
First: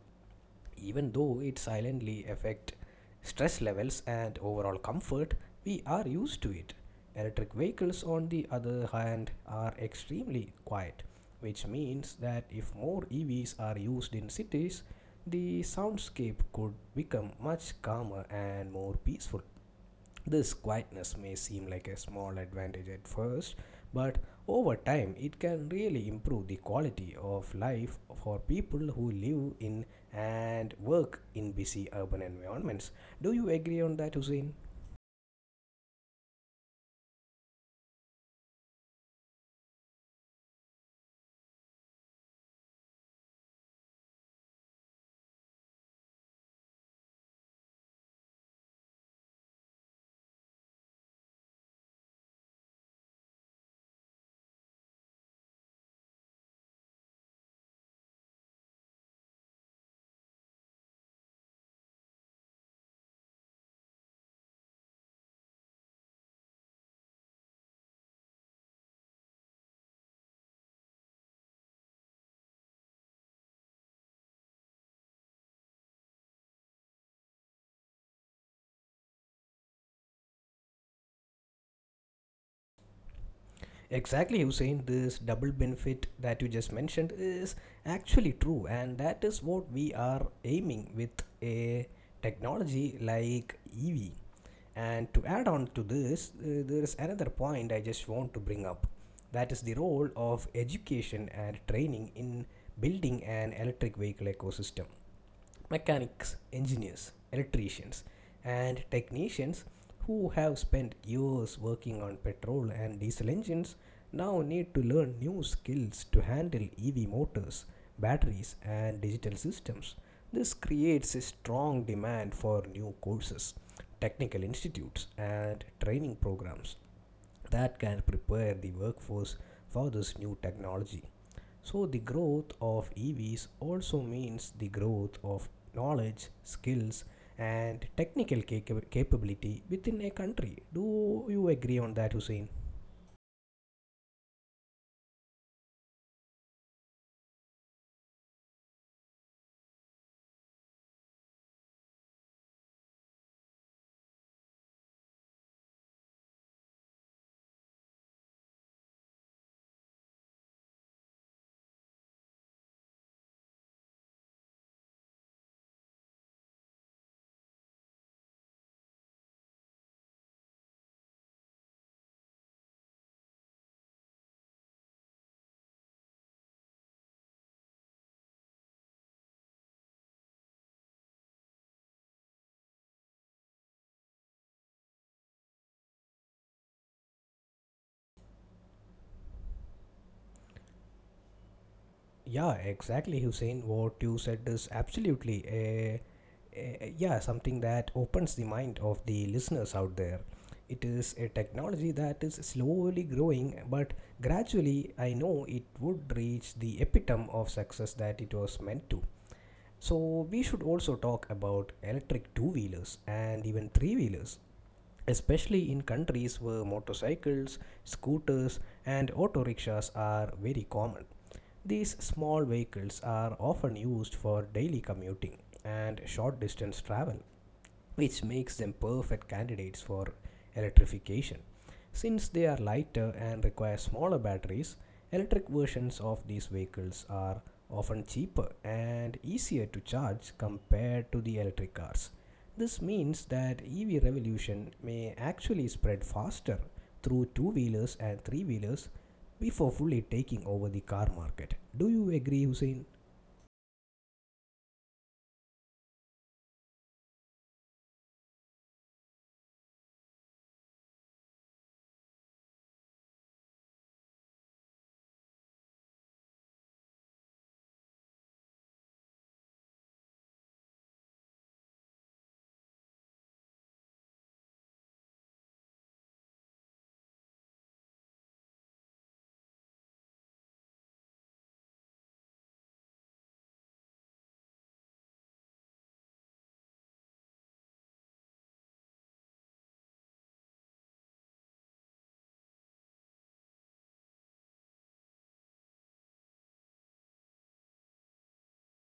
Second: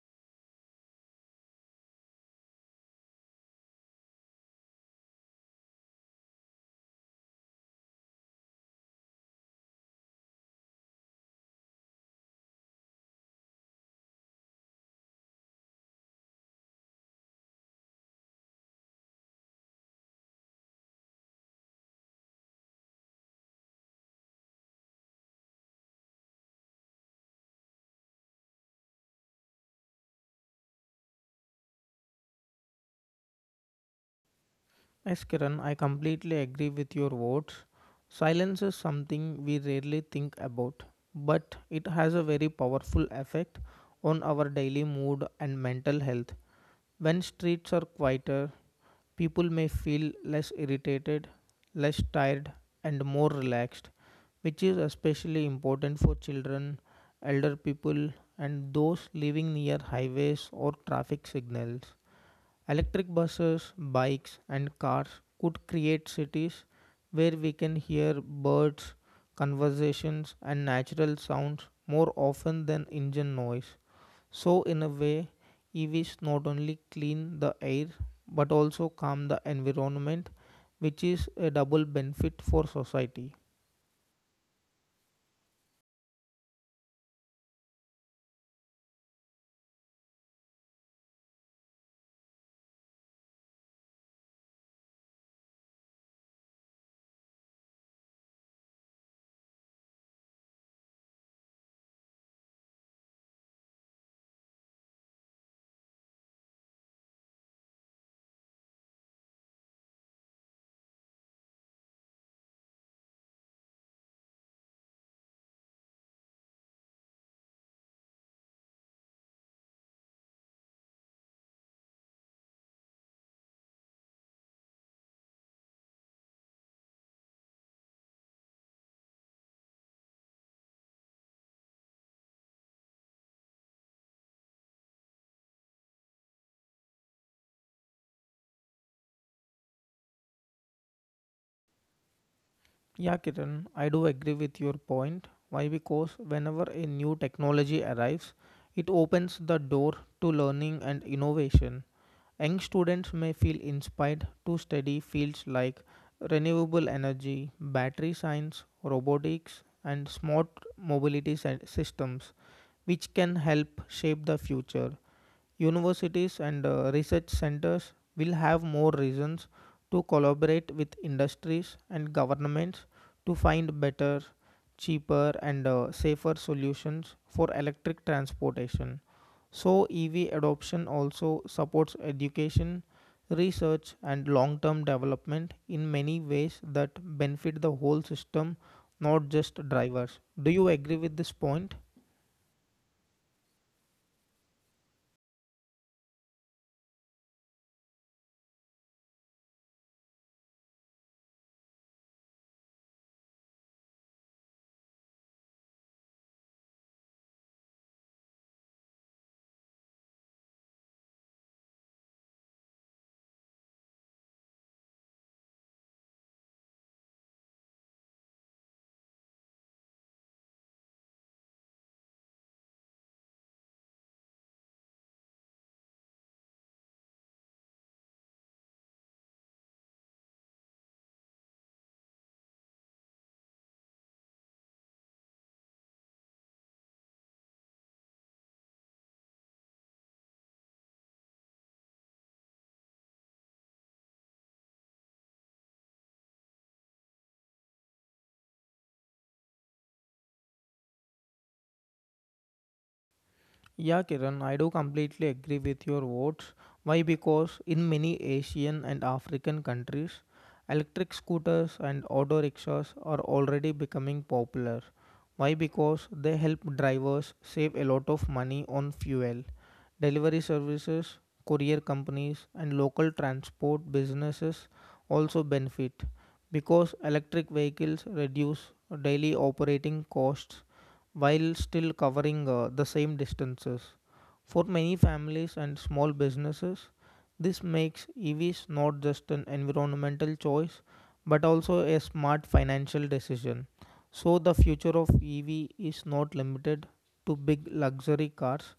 Speaker 1: Even though it silently affect stress levels and overall comfort, we are used to it. Electric vehicles, on the other hand, are extremely quiet, which means that if more EVs are used in cities, the soundscape could become much calmer and more peaceful. This quietness may seem like a small advantage at first, but over time it can really improve the quality of life for people who live in and work in busy urban environments. Do you agree on that, Hussein?
Speaker 2: Yes, Kiran, I completely agree with your words. Silence is something we rarely think about, but it has a very powerful effect on our daily mood and mental health. When streets are quieter, people may feel less irritated, less tired, and more relaxed, which is especially important for children, elder people, and those living near highways or traffic signals. Electric buses, bikes, and cars could create cities where we can hear birds, conversations, and natural sounds more often than engine noise. So, in a way, EVs not only clean the air but also calm the environment, which is a double benefit for society.
Speaker 1: Exactly, Hussein. This double benefit that you just mentioned is actually true, and that is what we are aiming with a technology like EV. And to add on to this, there is another point I just want to bring up, that is the role of education and training in building an electric vehicle ecosystem. Mechanics, engineers, electricians, and technicians who have spent years working on petrol and diesel engines now need to learn new skills to handle EV motors, batteries, and digital systems. This creates a strong demand for new courses, technical institutes, and training programs that can prepare the workforce for this new technology. So, the growth of EVs also means the growth of knowledge, skills, and technical capability within a country. Do you agree on that, Hussein?
Speaker 2: Yeah, Kiran, I do agree with your point. Why? Because whenever a new technology arrives, it opens the door to learning and innovation. Young students may feel inspired to study fields like renewable energy, battery science, robotics, and smart mobility systems, which can help shape the future. Universities and research centers will have more reasons to collaborate with industries and governments to find better, cheaper, and safer solutions for electric transportation. So, EV adoption also supports education, research, and long term development in many ways that benefit the whole system, not just drivers. Do you agree with this point?
Speaker 1: Yeah, exactly, Hussein. What you said is absolutely a yeah, something that opens the mind of the listeners out there. It is a technology that is slowly growing, but gradually I know it would reach the epitome of success that it was meant to. So, we should also talk about electric two wheelers and even three wheelers, especially in countries where motorcycles, scooters, and auto rickshaws are very common. These small vehicles are often used for daily commuting and short distance travel, which makes them perfect candidates for electrification. Since they are lighter and require smaller batteries, electric versions of these vehicles are often cheaper and easier to charge compared to the electric cars. This means that EV revolution may actually spread faster through two-wheelers and three-wheelers before fully taking over the car market. Do you agree, Hussein?
Speaker 2: Yeah, Kiran, I do completely agree with your words. Why? Because in many Asian and African countries, electric scooters and auto rickshaws are already becoming popular. Why? Because they help drivers save a lot of money on fuel. Delivery services, courier companies, and local transport businesses also benefit because electric vehicles reduce daily operating costs while still covering the same distances. For many families and small businesses, this makes EVs not just an environmental choice but also a smart financial decision. So, the future of EV is not limited to big luxury cars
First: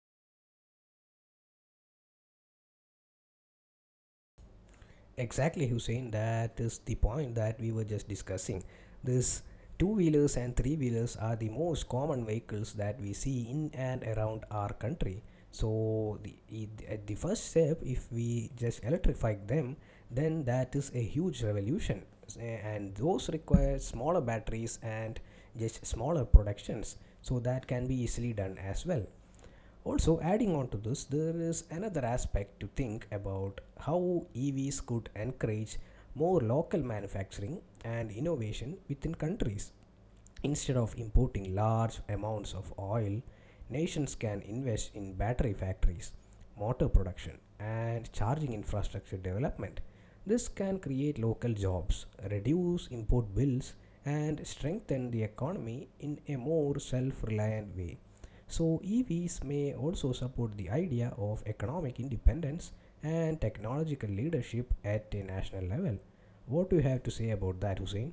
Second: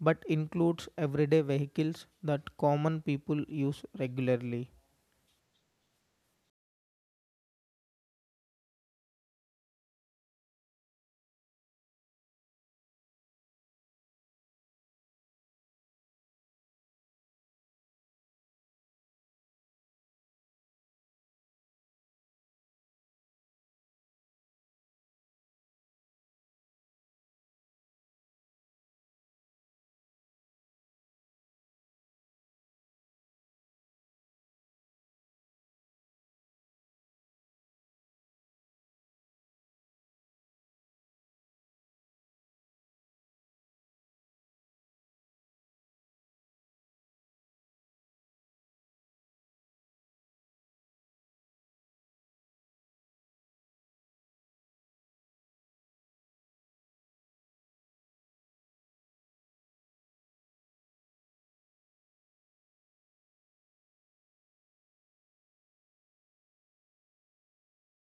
Speaker 2: but includes everyday vehicles that common people use regularly.
Speaker 1: Exactly, Hussein. That is the point that we were just discussing. This two wheelers and three wheelers are the most common vehicles that we see in and around our country. So, it- at the first step, if we just electrify them, then that is a huge revolution. And those require smaller batteries and just smaller productions. So, that can be easily done as well. Also, adding on to this, there is another aspect to think about, how EVs could encourage more local manufacturing and innovation within countries. Instead of importing large amounts of oil, nations can invest in battery factories, motor production, and charging infrastructure development. This can create local jobs, reduce import bills, and strengthen the economy in a more self reliant way. So, EVs may also support the idea of economic independence and technological leadership at a national level. What do you have to say about that, Hussein?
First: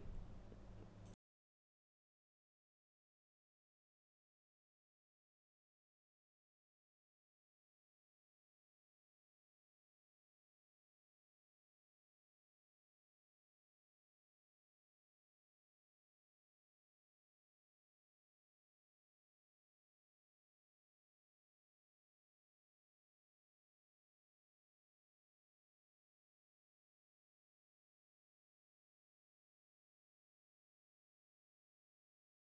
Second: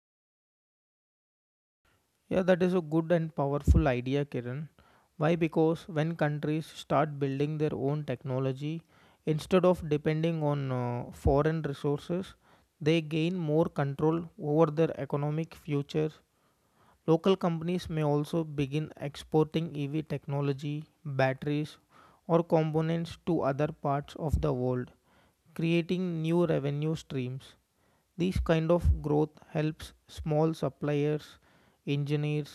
Speaker 2: Yeah, that is a good and powerful idea, Kiran. Why? Because when countries start building their own technology instead of depending on foreign resources, they gain more control over their economic future. Local companies may also begin exporting EV technology, batteries, or components to other parts of the world, creating new revenue streams. This kind of growth helps small suppliers, engineers,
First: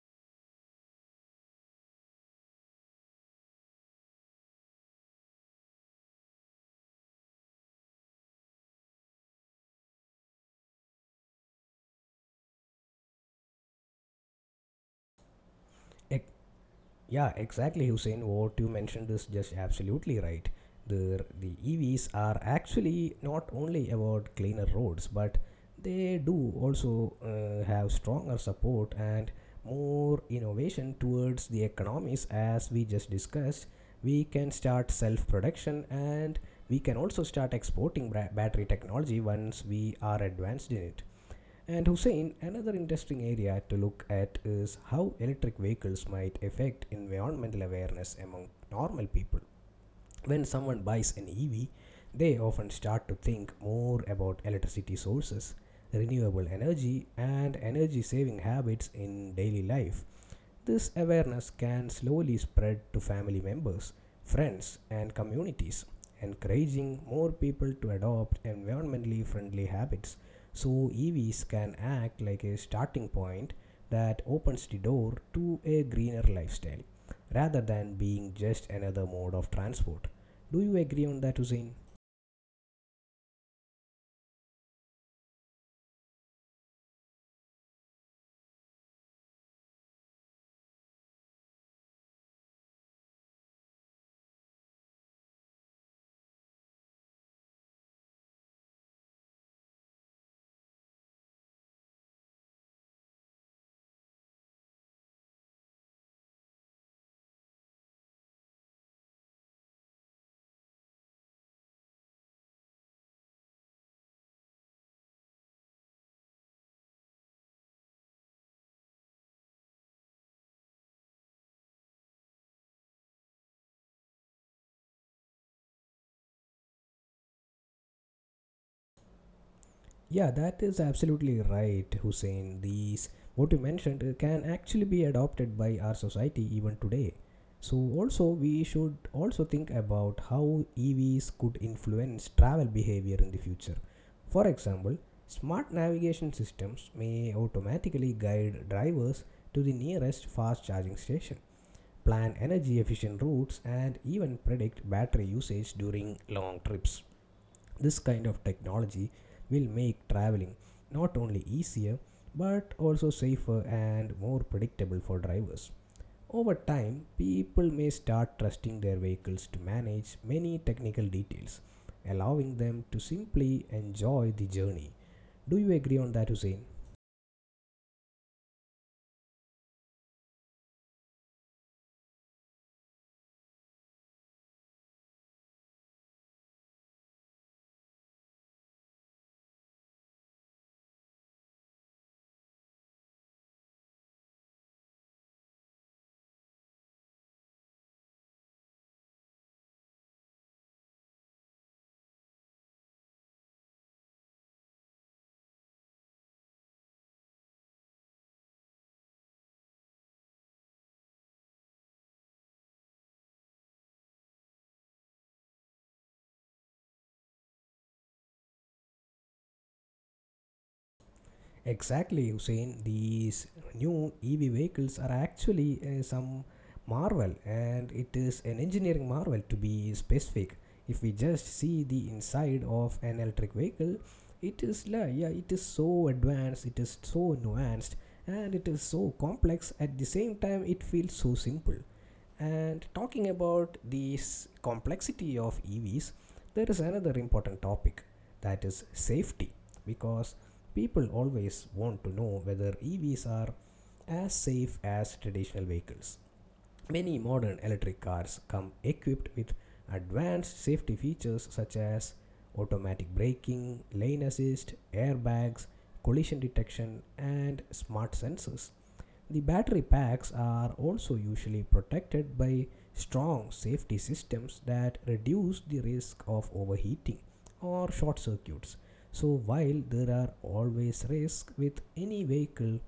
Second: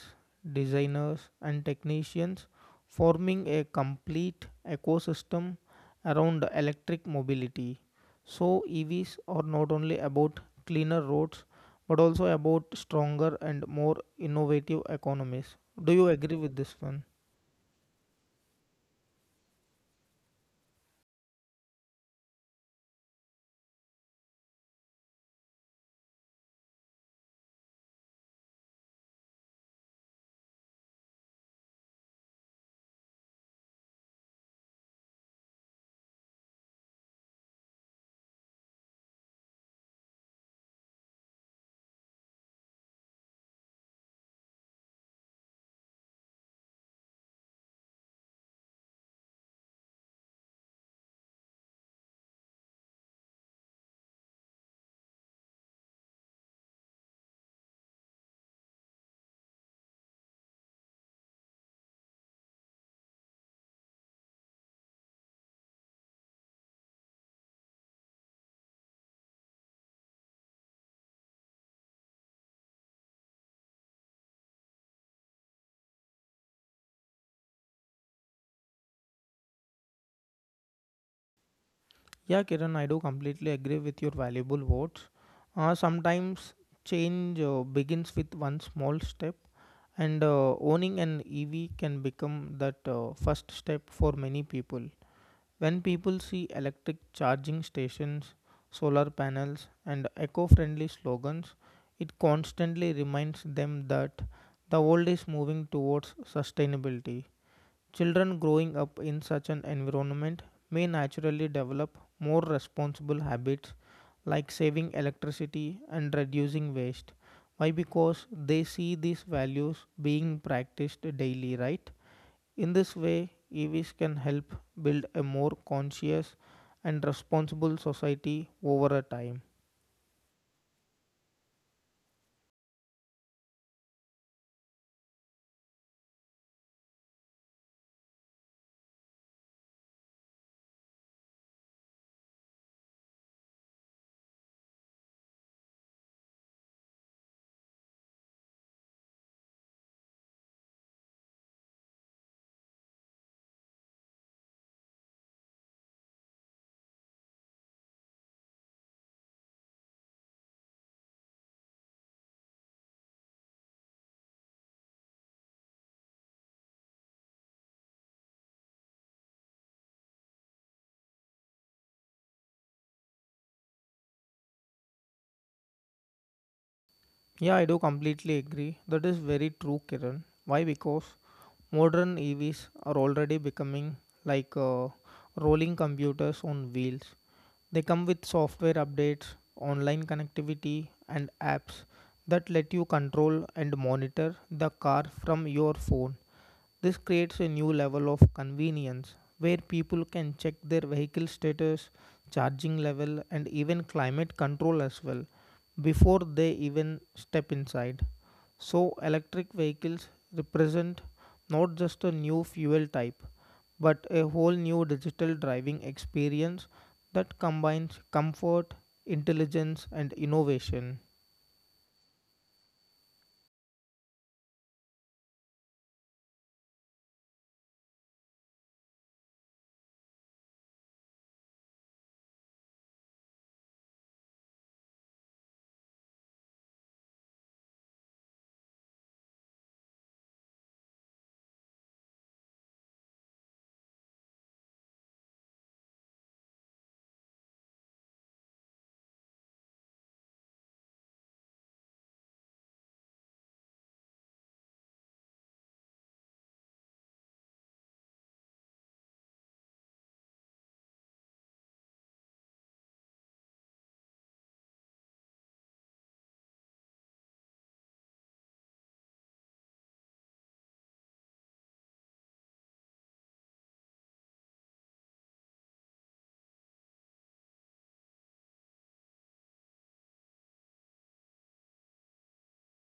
Speaker 2: designers, and technicians forming a complete ecosystem around electric mobility. So, EVs are not only about cleaner roads but also about stronger and more innovative economies. Do you
Speaker 1: A
Speaker 2: agree with this one?
Speaker 1: Yeah, exactly, Hussein. What you mentioned is just absolutely right. The EVs are actually not only about cleaner roads, but they do also have stronger support and more innovation towards the economies, as we just discussed. We can start self production, and we can also start exporting battery technology once we are advanced in it. And Hussein, another interesting area to look at is how electric vehicles might affect environmental awareness among normal people. When someone buys an EV, they often start to think more about electricity sources, renewable energy, and energy saving habits in daily life. This awareness can slowly spread to family members, friends, and communities, encouraging more people to adopt environmentally friendly habits. So, EVs can act like a starting point that opens the door to a greener lifestyle rather than being just another mode of transport. Do you agree on that, Hussein?
Speaker 2: Yeah, Kiran, I do completely agree with your valuable words. Sometimes change begins with one small step, and owning an EV can become that first step for many people. When people see electric charging stations, solar panels, and eco friendly slogans, it constantly reminds them that the world is moving towards sustainability. Children growing up in such an environment may naturally develop more responsible habits like saving electricity and reducing waste. Why? Because they see these values being practiced daily, right? In this way, EVs can help build a more conscious and responsible society over a time.
Speaker 1: Yeah, that is absolutely right, Hussein. These, what you mentioned, can actually be adopted by our society even today. So, also, we should also think about how EVs could influence travel behavior in the future. For example, smart navigation systems may automatically guide drivers to the nearest fast charging station, plan energy efficient routes, and even predict battery usage during long trips. This kind of technology will make traveling not only easier but also safer and more predictable for drivers. Over time, people may start trusting their vehicles to manage many technical details, allowing them to simply enjoy the journey. Do you agree on that, Hussein?
Speaker 2: Yeah, I do completely agree. That is very true, Kiran. Why? Because modern EVs are already becoming like rolling computers on wheels. They come with software updates, online connectivity, and apps that let you control and monitor the car from your phone. This creates a new level of convenience where people can check their vehicle status, charging level, and even climate control as well before they even step inside. So, electric vehicles represent not just a new fuel type but a whole new digital driving experience that combines comfort, intelligence, and innovation.
Speaker 1: Exactly, Hussein. These new EV vehicles are actually some marvel, and it is an engineering marvel to be specific. If we just see the inside of an electric vehicle, yeah, it is so advanced, it is so nuanced, and it is so complex. At the same time, it feels so simple. And talking about this complexity of EVs, there is another important topic, that is safety, because people always want to know whether EVs are as safe as traditional vehicles. Many modern electric cars come equipped with advanced safety features such as automatic braking, lane assist, airbags, collision detection, and smart sensors. The battery packs are also usually protected by strong safety systems that reduce the risk of overheating or short circuits. So, while there are always risks with any vehicle,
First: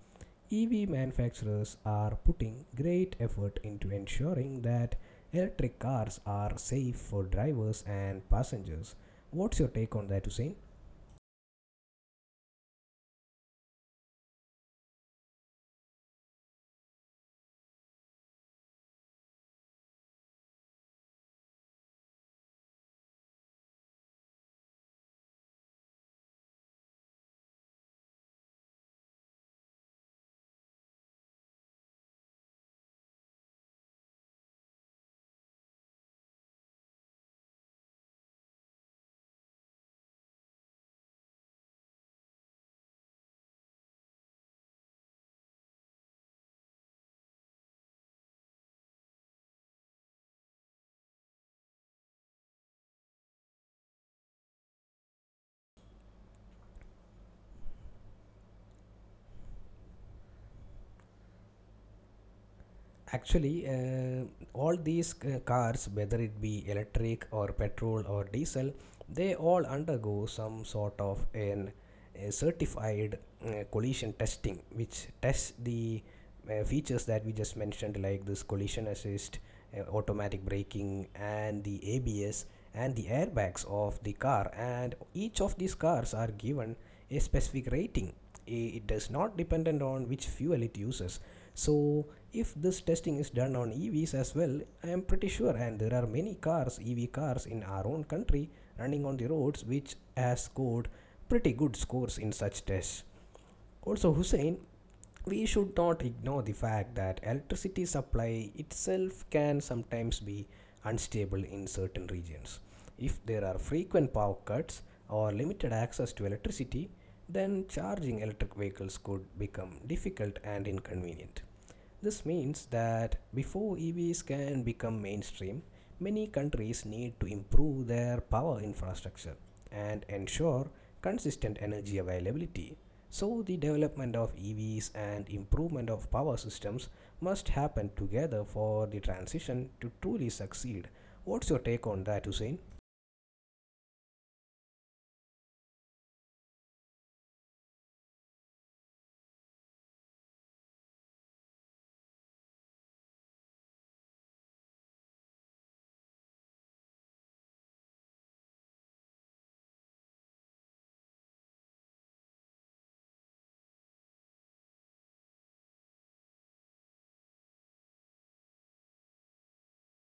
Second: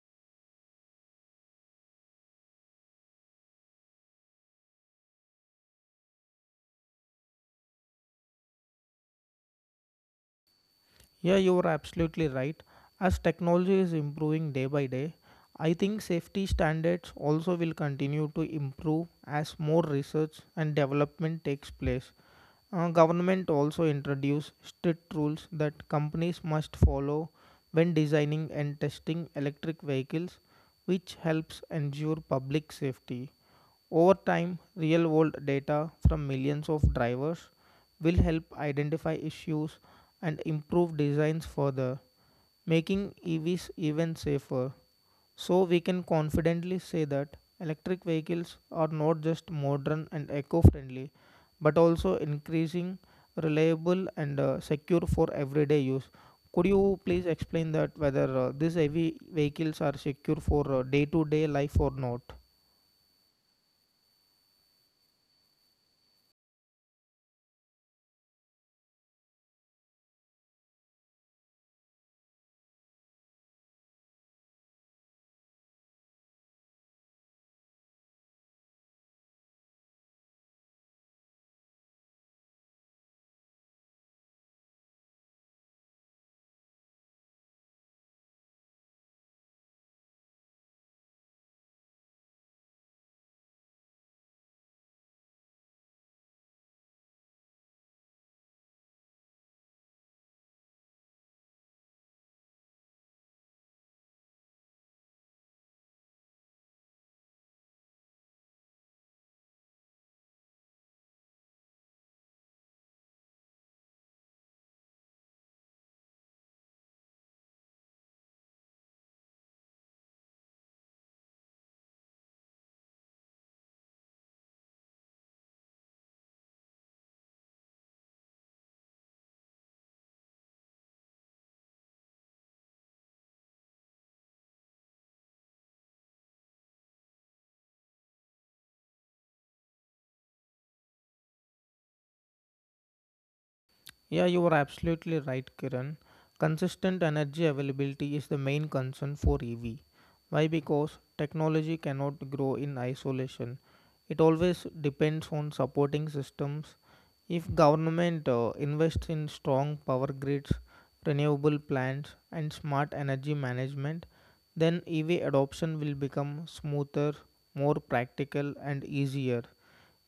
Speaker 1: EV manufacturers are putting great effort into ensuring that electric cars are safe for drivers and passengers. What's your take on that, Hussein?
Speaker 2: Yeah, you are absolutely right. As technology is improving day by day, I think safety standards also will continue to improve as more research and development takes place. Government also introduce strict rules that companies must follow when designing and testing electric vehicles, which helps ensure public safety. Over time, real world data from millions of drivers will help identify issues and improve designs further, making EVs even safer. So, we can confidently say that electric vehicles are not just modern and eco friendly, but also increasing reliable and secure for everyday use. Could you please explain that whether these heavy vehicles are secure for day to day life or not?
Speaker 1: Actually, all these cars, whether it be electric or petrol or diesel, they all undergo some sort of an a certified collision testing, which tests the features that we just mentioned, like this collision assist, automatic braking, and the ABS and the airbags of the car. And each of these cars are given a specific rating. It does not dependent on which fuel it uses. So if this testing is done on EVs as well, I am pretty sure, and there are many cars, EV cars in our own country running on the roads which has scored pretty good scores in such tests. Also, Hussein, we should not ignore the fact that electricity supply itself can sometimes be unstable in certain regions. If there are frequent power cuts or limited access to electricity, then charging electric vehicles could become difficult and inconvenient. This means that before EVs can become mainstream, many countries need to improve their power infrastructure and ensure consistent energy availability. So, the development of EVs and improvement of power systems must happen together for the transition to truly succeed. What's your take on that, Hussein?
Speaker 2: Yeah, you are absolutely right, Kiran. Consistent energy availability is the main concern for EV. Why? Because technology cannot grow in isolation. It always depends on supporting systems. If government invests in strong power grids, renewable plants, and smart energy management, then EV adoption will become smoother, more practical, and easier.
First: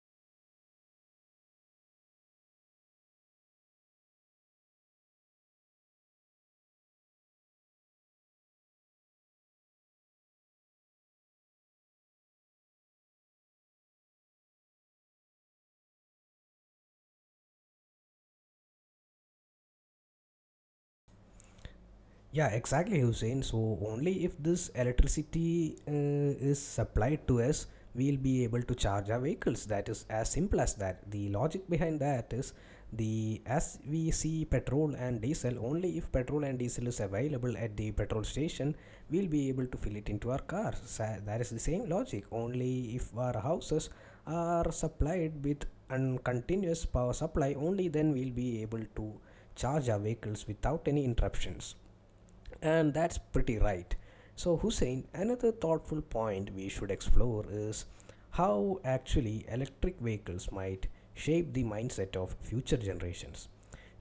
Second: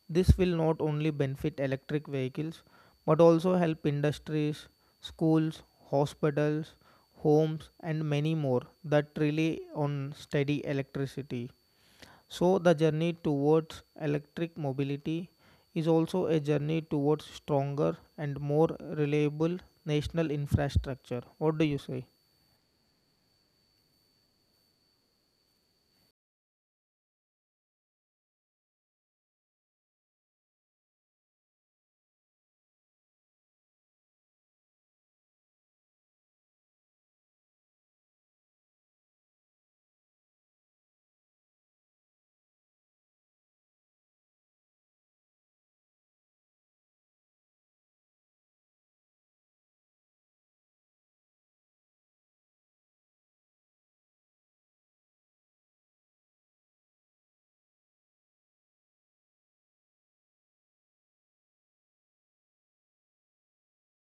Speaker 2: This will not only benefit electric vehicles but also help industries, schools, hospitals, homes, and many more that rely on steady electricity. So, the journey towards electric mobility is also a journey towards stronger and more reliable national infrastructure. What do you say?
Speaker 1: Yeah, exactly, Hussein. So, only if this electricity is supplied to us, we'll be able to charge our vehicles. That is as simple as that. The logic behind that is the as we see petrol and diesel, only if petrol and diesel is available at the petrol station, we'll be able to fill it into our cars. That is the same logic. Only if our houses are supplied with continuous power supply, only then we'll be able to charge our vehicles without any interruptions, and that's pretty right. So, Hussein, another thoughtful point we should explore is how actually electric vehicles might shape the mindset of future generations.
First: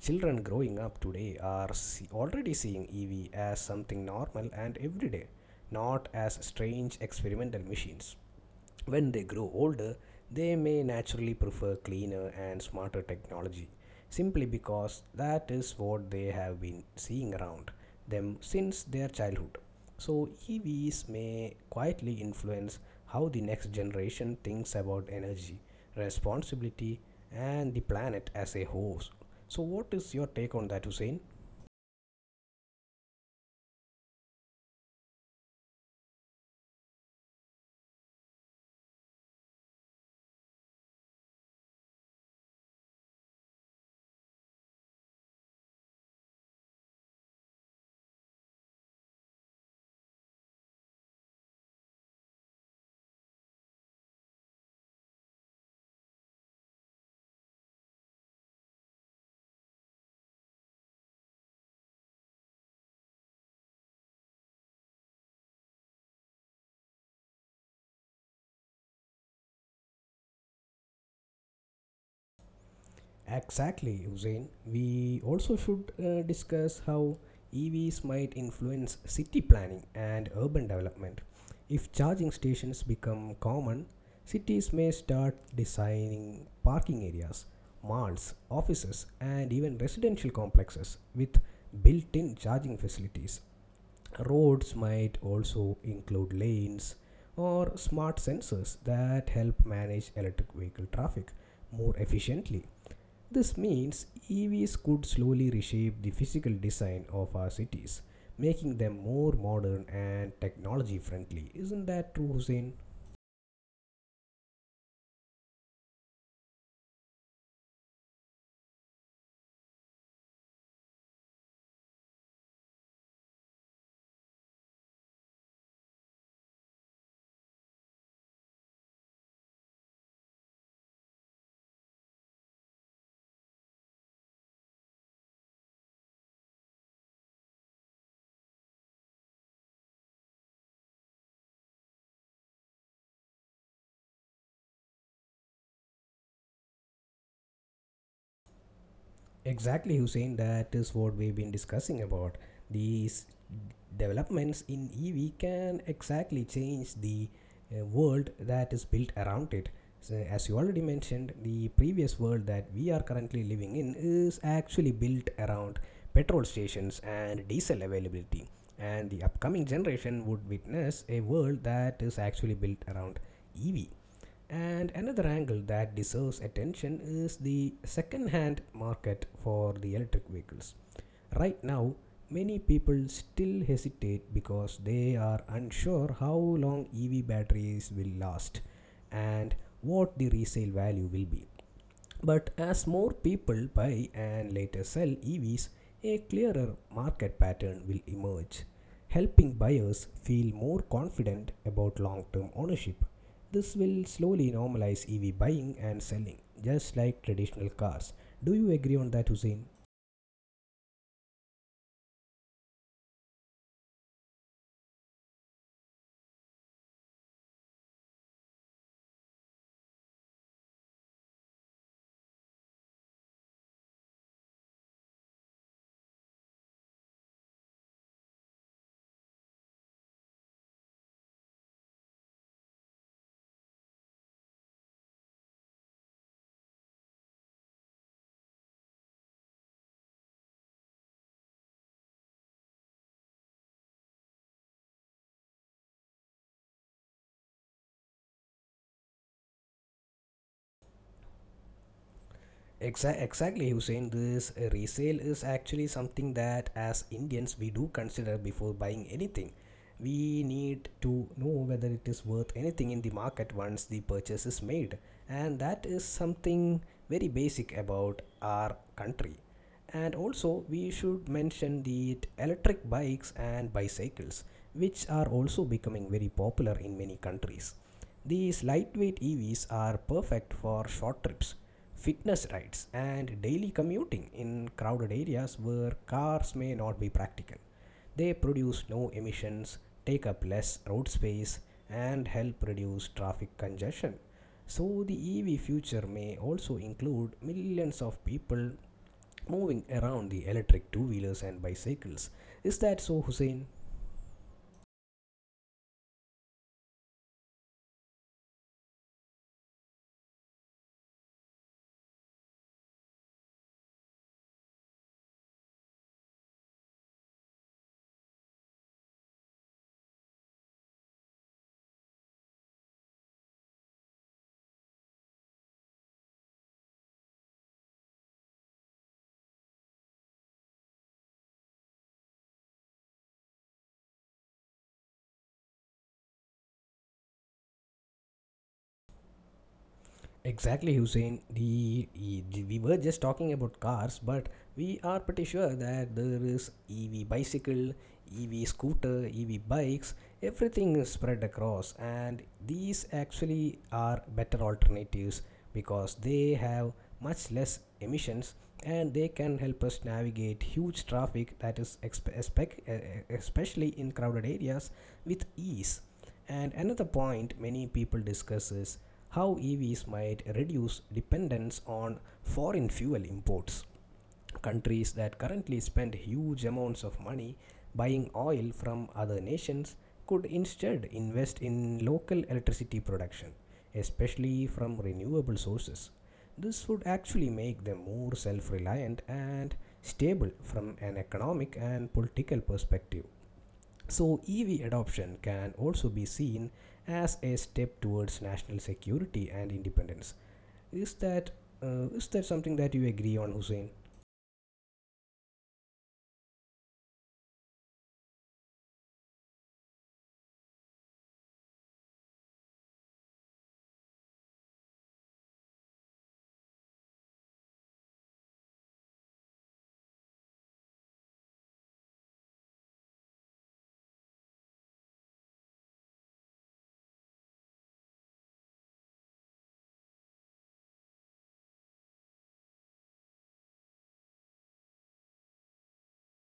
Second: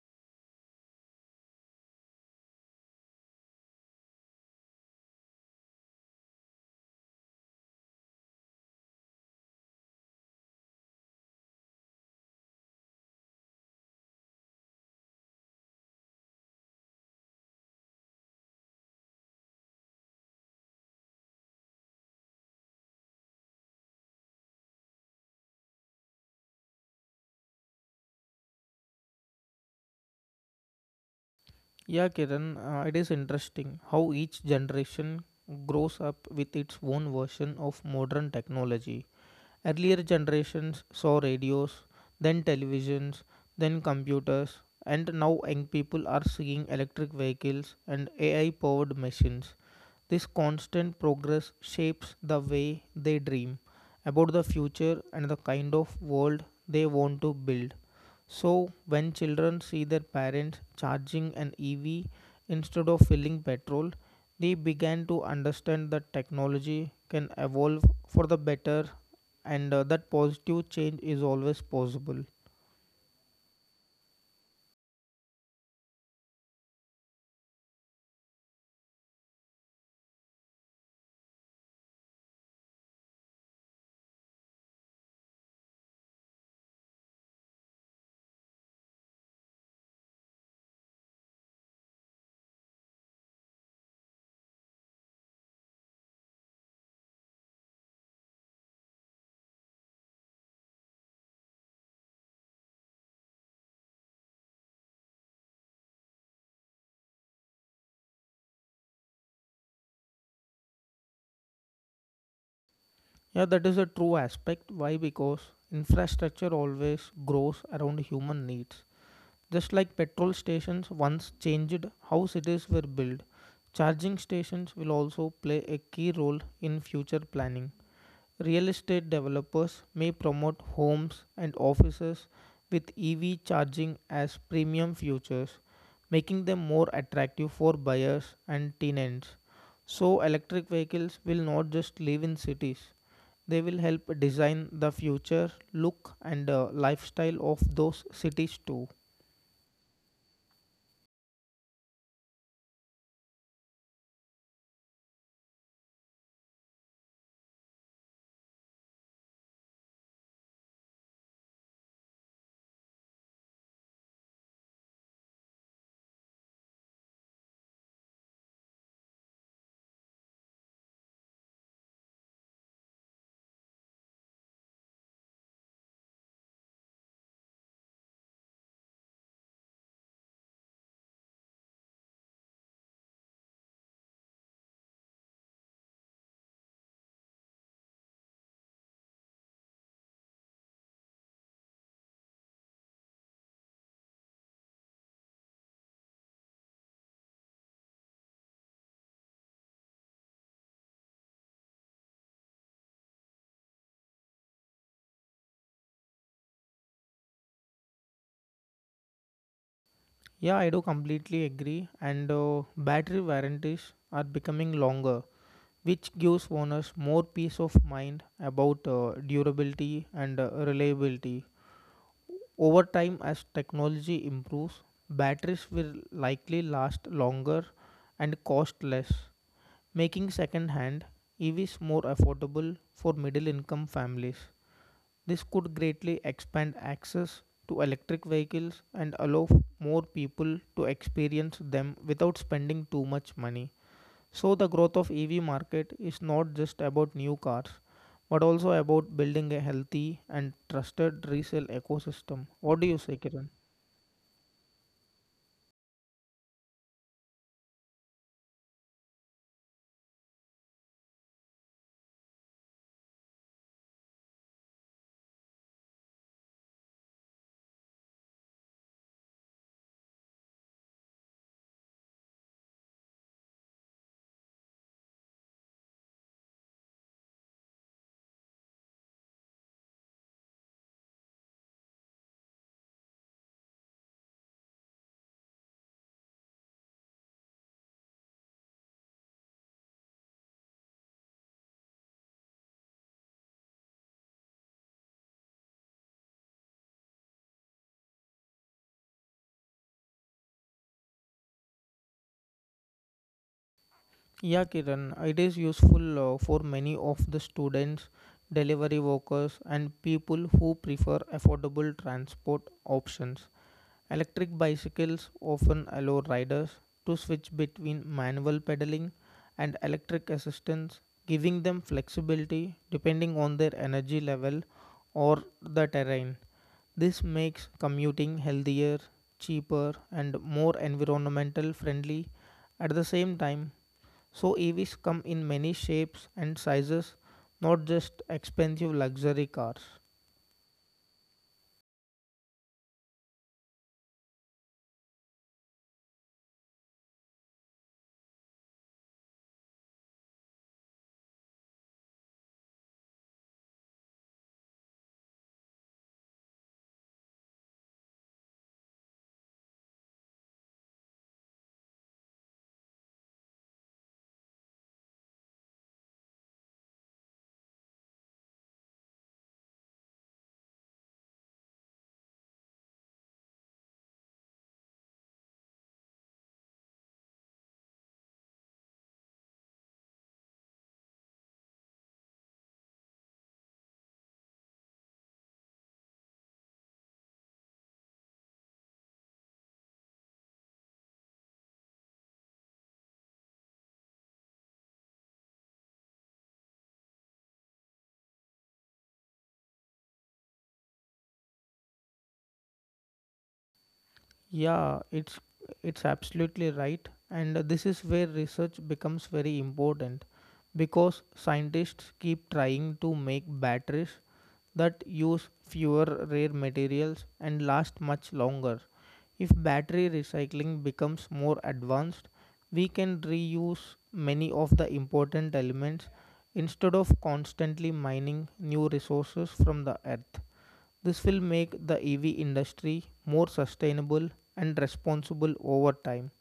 Speaker 1: Children growing up today are already seeing EV as something normal and everyday, not as strange experimental machines. When they grow older, they may naturally prefer cleaner and smarter technology simply because that is what they have been seeing around them since their childhood. So, EVs may quietly influence how the next generation thinks about energy, responsibility, and the planet as a whole. So, what is your take on that, Hussein?
Speaker 2: Yeah, Kiran, it is interesting how each generation grows up with its own version of modern technology. Earlier generations saw radios, then televisions, then computers, and now young people are seeing electric vehicles and AI powered machines. This constant progress shapes the way they dream about the future and the kind of world they want to build. So, when children see their parents charging an EV instead of filling petrol, they began to understand that technology can evolve for the better and that positive change is always possible.
Speaker 1: Exactly, Hussein. We also should discuss how EVs might influence city planning and urban development. If charging stations become common, cities may start designing parking areas, malls, offices, and even residential complexes with built in charging facilities. Roads might also include lanes or smart sensors that help manage electric vehicle traffic more efficiently. This means EVs could slowly reshape the physical design of our cities, making them more modern and technology friendly. Isn't that true, Hussein?
Speaker 2: Yeah, that is a true aspect. Why? Because infrastructure always grows around human needs. Just like petrol stations once changed how cities were built, charging stations will also play a key role in future planning. Real estate developers may promote homes and offices with EV charging as premium features, making them more attractive for buyers and tenants. So, electric vehicles will not just live in cities, they will help design the future look and lifestyle of those cities too.
Speaker 1: Exactly, Hussein. That is what we've been discussing about. These developments in EV can exactly change the world that is built around it. So, as you already mentioned, the previous world that we are currently living in is actually built around petrol stations and diesel availability. And the upcoming generation would witness a world that is actually built around EV. And another angle that deserves attention is the second hand market for the electric vehicles. Right now, many people still hesitate because they are unsure how long EV batteries will last and what the resale value will be. But as more people buy and later sell EVs, a clearer market pattern will emerge, helping buyers feel more confident about long term ownership. This will slowly normalize EV buying and selling, just like traditional cars. Do you agree on that, Hussein?
Speaker 2: Yeah, I do completely agree. And battery warranties are becoming longer, which gives owners more peace of mind about durability and reliability. Over time, as technology improves, batteries will likely last longer and cost less, making second-hand EVs more affordable for middle-income families. This could greatly expand access to electric vehicles and allow more people to experience them without spending too much money. So the growth of EV market is not just about new cars but also about building a healthy and trusted resale ecosystem. What do you say, Kiran?
Speaker 1: Exactly, Hussein. This resale is actually something that, as Indians, we do consider before buying anything. We need to know whether it is worth anything in the market once the purchase is made, and that is something very basic about our country. And also we should mention the electric bikes and bicycles, which are also becoming very popular in many countries. These lightweight evs are perfect for short trips, fitness rides, and daily commuting in crowded areas where cars may not be practical. They produce no emissions, take up less road space, and help reduce traffic congestion. So the EV future may also include millions of people moving around the electric two wheelers and bicycles. Is that so, Hussein?
Speaker 2: Yeah, Kiran, it is useful for many of the students, delivery workers, and people who prefer affordable transport options. Electric bicycles often allow riders to switch between manual pedaling and electric assistance, giving them flexibility depending on their energy level or the terrain. This makes commuting healthier, cheaper, and more environmental friendly at the same time. So, EVs come in many shapes and sizes, not just expensive luxury cars.
Speaker 1: Exactly, Hussein. We were just talking about cars, but we are pretty sure that there is EV bicycle, EV scooter, EV bikes. Everything is spread across, and these actually are better alternatives because they have much less emissions, and they can help us navigate huge traffic that is especially in crowded areas with ease. And another point many people discuss is how EVs might reduce dependence on foreign fuel imports. Countries that currently spend huge amounts of money buying oil from other nations could instead invest in local electricity production, especially from renewable sources. This would actually make them more self reliant and stable from an economic and political perspective. So, EV adoption can also be seen as a step towards national security and independence. Is that is that something that you agree on, Hussein?
Speaker 2: Yeah, it's absolutely right, and this is where research becomes very important because scientists keep trying to make batteries that use fewer rare materials and last much longer. If battery recycling becomes more advanced, we can reuse many of the important elements instead of constantly mining new resources from the earth. This will make the EV industry more sustainable and responsible over time,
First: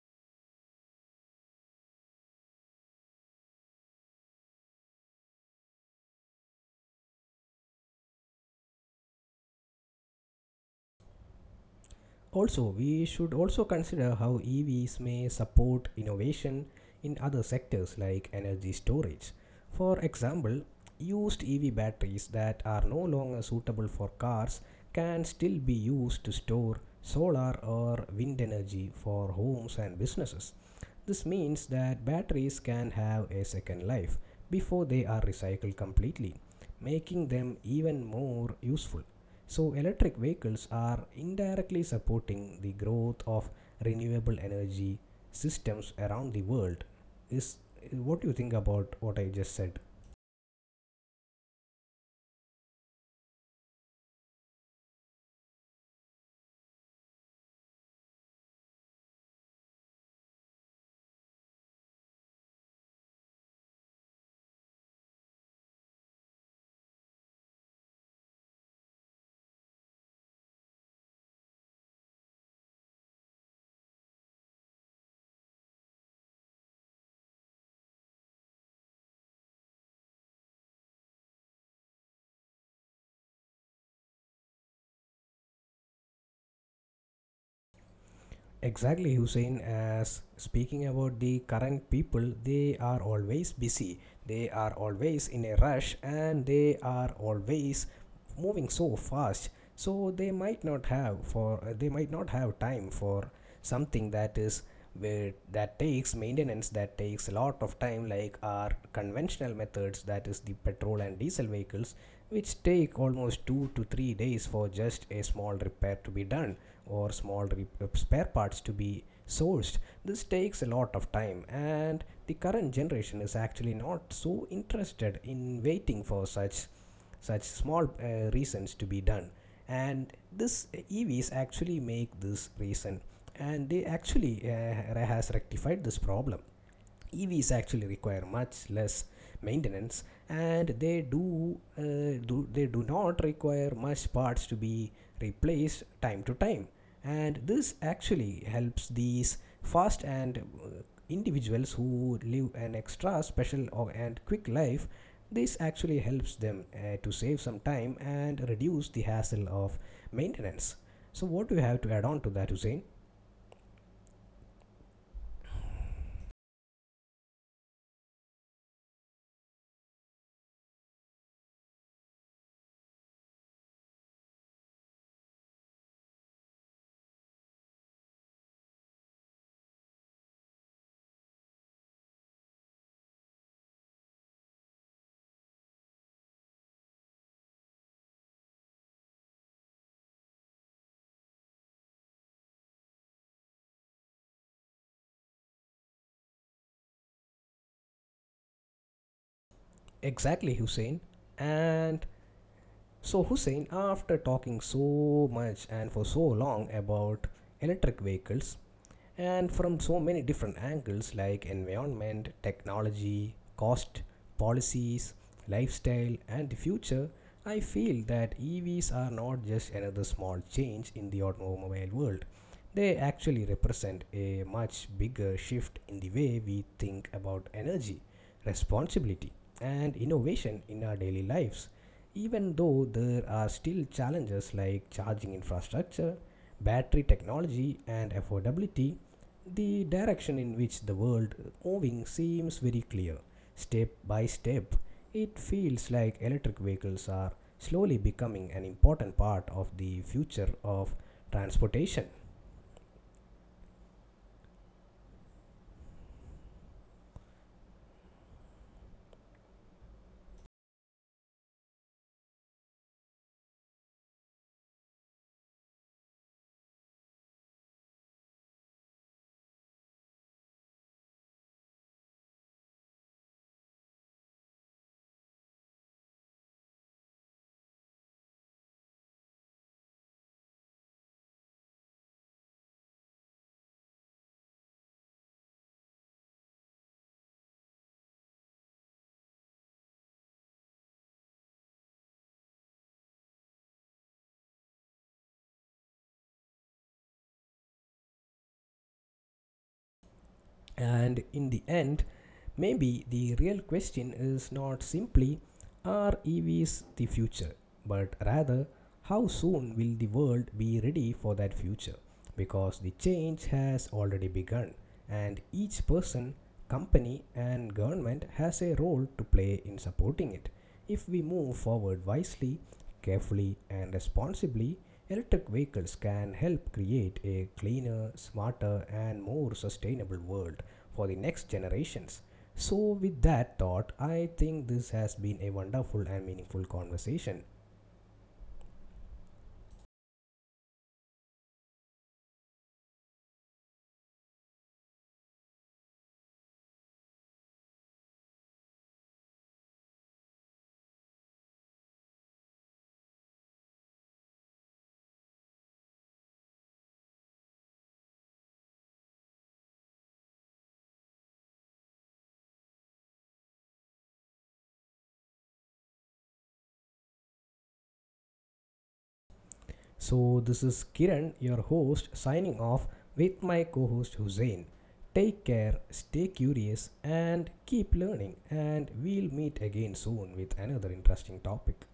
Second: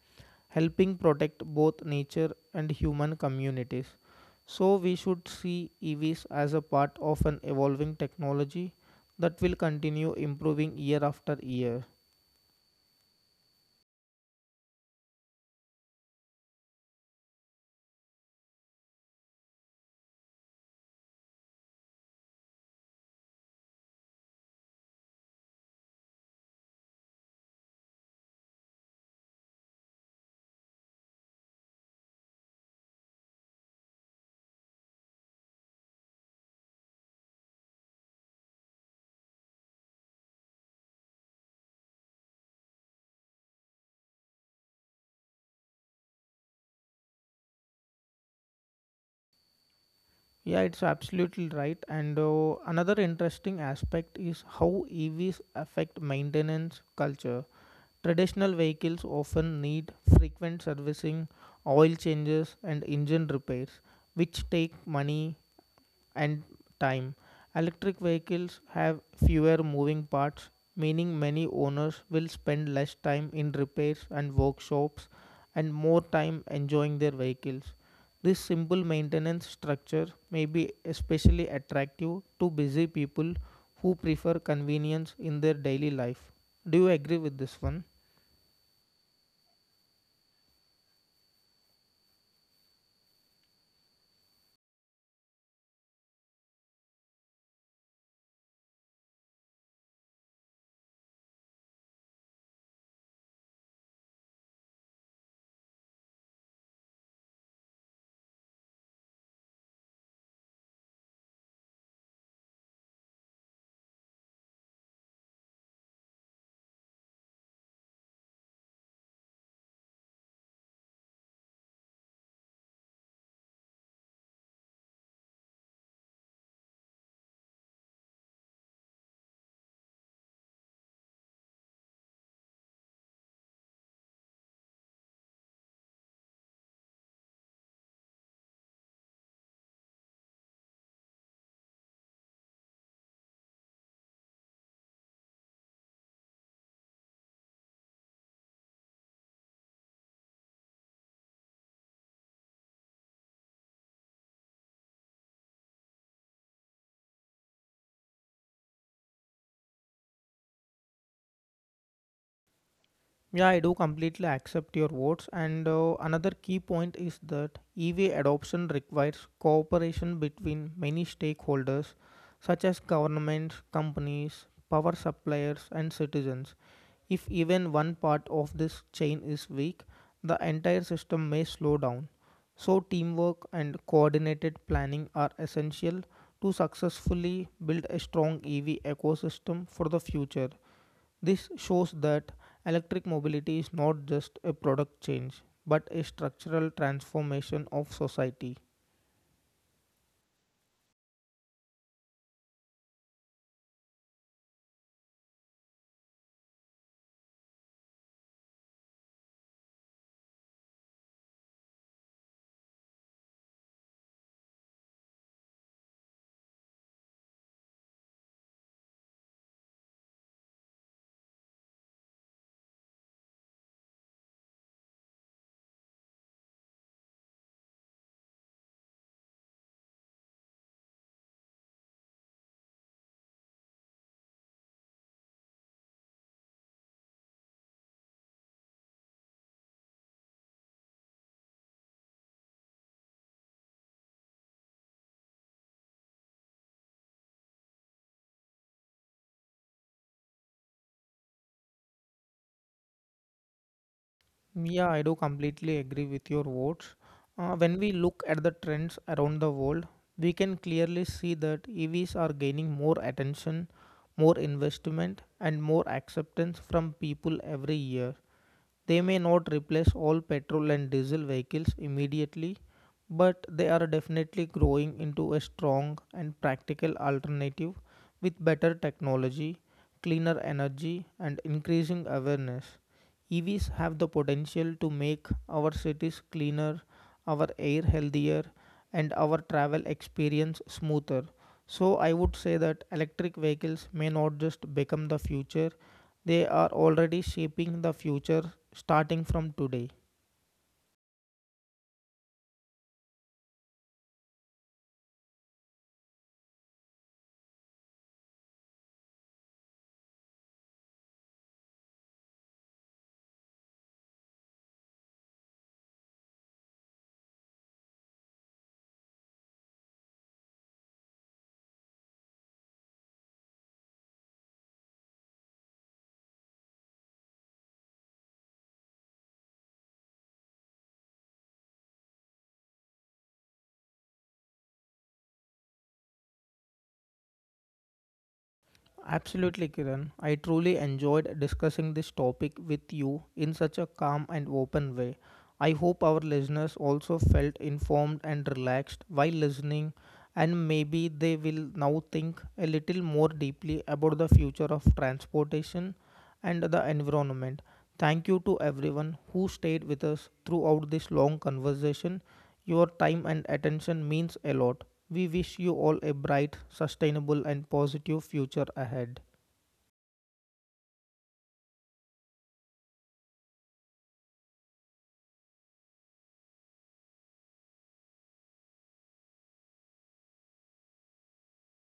Speaker 2: helping protect both nature and human communities. So, we should see EVs as a part of an evolving technology that will continue improving year after year.
Speaker 1: Also, we should also consider how EVs may support innovation in other sectors like energy storage. For example, used EV batteries that are no longer suitable for cars can still be used to store solar or wind energy for homes and businesses. This means that batteries can have a second life before they are recycled completely, making them even more useful. So, electric vehicles are indirectly supporting the growth of renewable energy systems around the world. Is What do you think about what I just said?
Speaker 2: Yeah, it's absolutely right. And another interesting aspect is how EVs affect maintenance culture. Traditional vehicles often need frequent servicing, oil changes, and engine repairs, which take money and time. Electric vehicles have fewer moving parts, meaning many owners will spend less time in repairs and workshops and more time enjoying their vehicles. This simple maintenance structure may be especially attractive to busy people who prefer convenience in their daily life. Do you agree with this one?
Speaker 1: Exactly, Hussein. As speaking about the current people, they are always busy, they are always in a rush, and they are always moving so fast. So, they might not have time for something that is where that takes maintenance, that takes a lot of time, like our conventional methods, that is the petrol and diesel vehicles, which take almost 2 to 3 days for just a small repair to be done, or small spare parts to be sourced. This takes a lot of time, and the current generation is actually not so interested in waiting for such such small reasons to be done. And this evs actually make this reason and they actually has rectified this problem. Evs actually require much less maintenance, and they do not require much parts to be replaced time to time. And this actually helps these fast and uh, individuals who live an extra special or and quick life. This actually helps them to save some time and reduce the hassle of maintenance. So what do you have to add on to that, Hussein?
Speaker 2: Yeah, I do completely accept your words. And another key point is that EV adoption requires cooperation between many stakeholders, such as governments, companies, power suppliers, and citizens. If even one part of this chain is weak, the entire system may slow down. So, teamwork and coordinated planning are essential to successfully build a strong EV ecosystem for the future. This shows that electric mobility is not just a product change, but a structural transformation of society.
Speaker 1: Exactly, Hussein. And so, Hussein, after talking so much and for so long about electric vehicles, and from so many different angles like environment, technology, cost, policies, lifestyle, and the future, I feel that EVs are not just another small change in the automobile world. They actually represent a much bigger shift in the way we think about energy, responsibility, and innovation in our daily lives. Even though there are still challenges like charging infrastructure, battery technology, and affordability, the direction in which the world is moving seems very clear. Step by step, it feels like electric vehicles are slowly becoming an important part of the future of transportation.
Speaker 2: Yeah, I do completely agree with your words. When we look at the trends around the world, we can clearly see that EVs are gaining more attention, more investment, and more acceptance from people every year. They may not replace all petrol and diesel vehicles immediately, but they are definitely growing into a strong and practical alternative with better technology, cleaner energy, and increasing awareness. EVs have the potential to make our cities cleaner, our air healthier, and our travel experience smoother. So, I would say that electric vehicles may not just become the future, they are already shaping the future starting from today.
Speaker 1: And in the end, maybe the real question is not simply, are EVs the future, but rather, how soon will the world be ready for that future? Because the change has already begun, and each person, company, and government has a role to play in supporting it. If we move forward wisely, carefully, and responsibly, electric vehicles can help create a cleaner, smarter, and more sustainable world for the next generations. So, with that thought, I think this has been a wonderful and meaningful conversation.
Speaker 2: Absolutely, Kiran. I truly enjoyed discussing this topic with you in such a calm and open way. I hope our listeners also felt informed and relaxed while listening, and maybe they will now think a little more deeply about the future of transportation and the environment. Thank you to everyone who stayed with us throughout this long conversation. Your time and attention means a lot. We wish you all a bright, sustainable, and positive future ahead.
Speaker 1: So, this is Kiran, your host, signing off with my co host Hussein. Take care, stay curious, and keep learning. And we'll meet again soon with another interesting topic.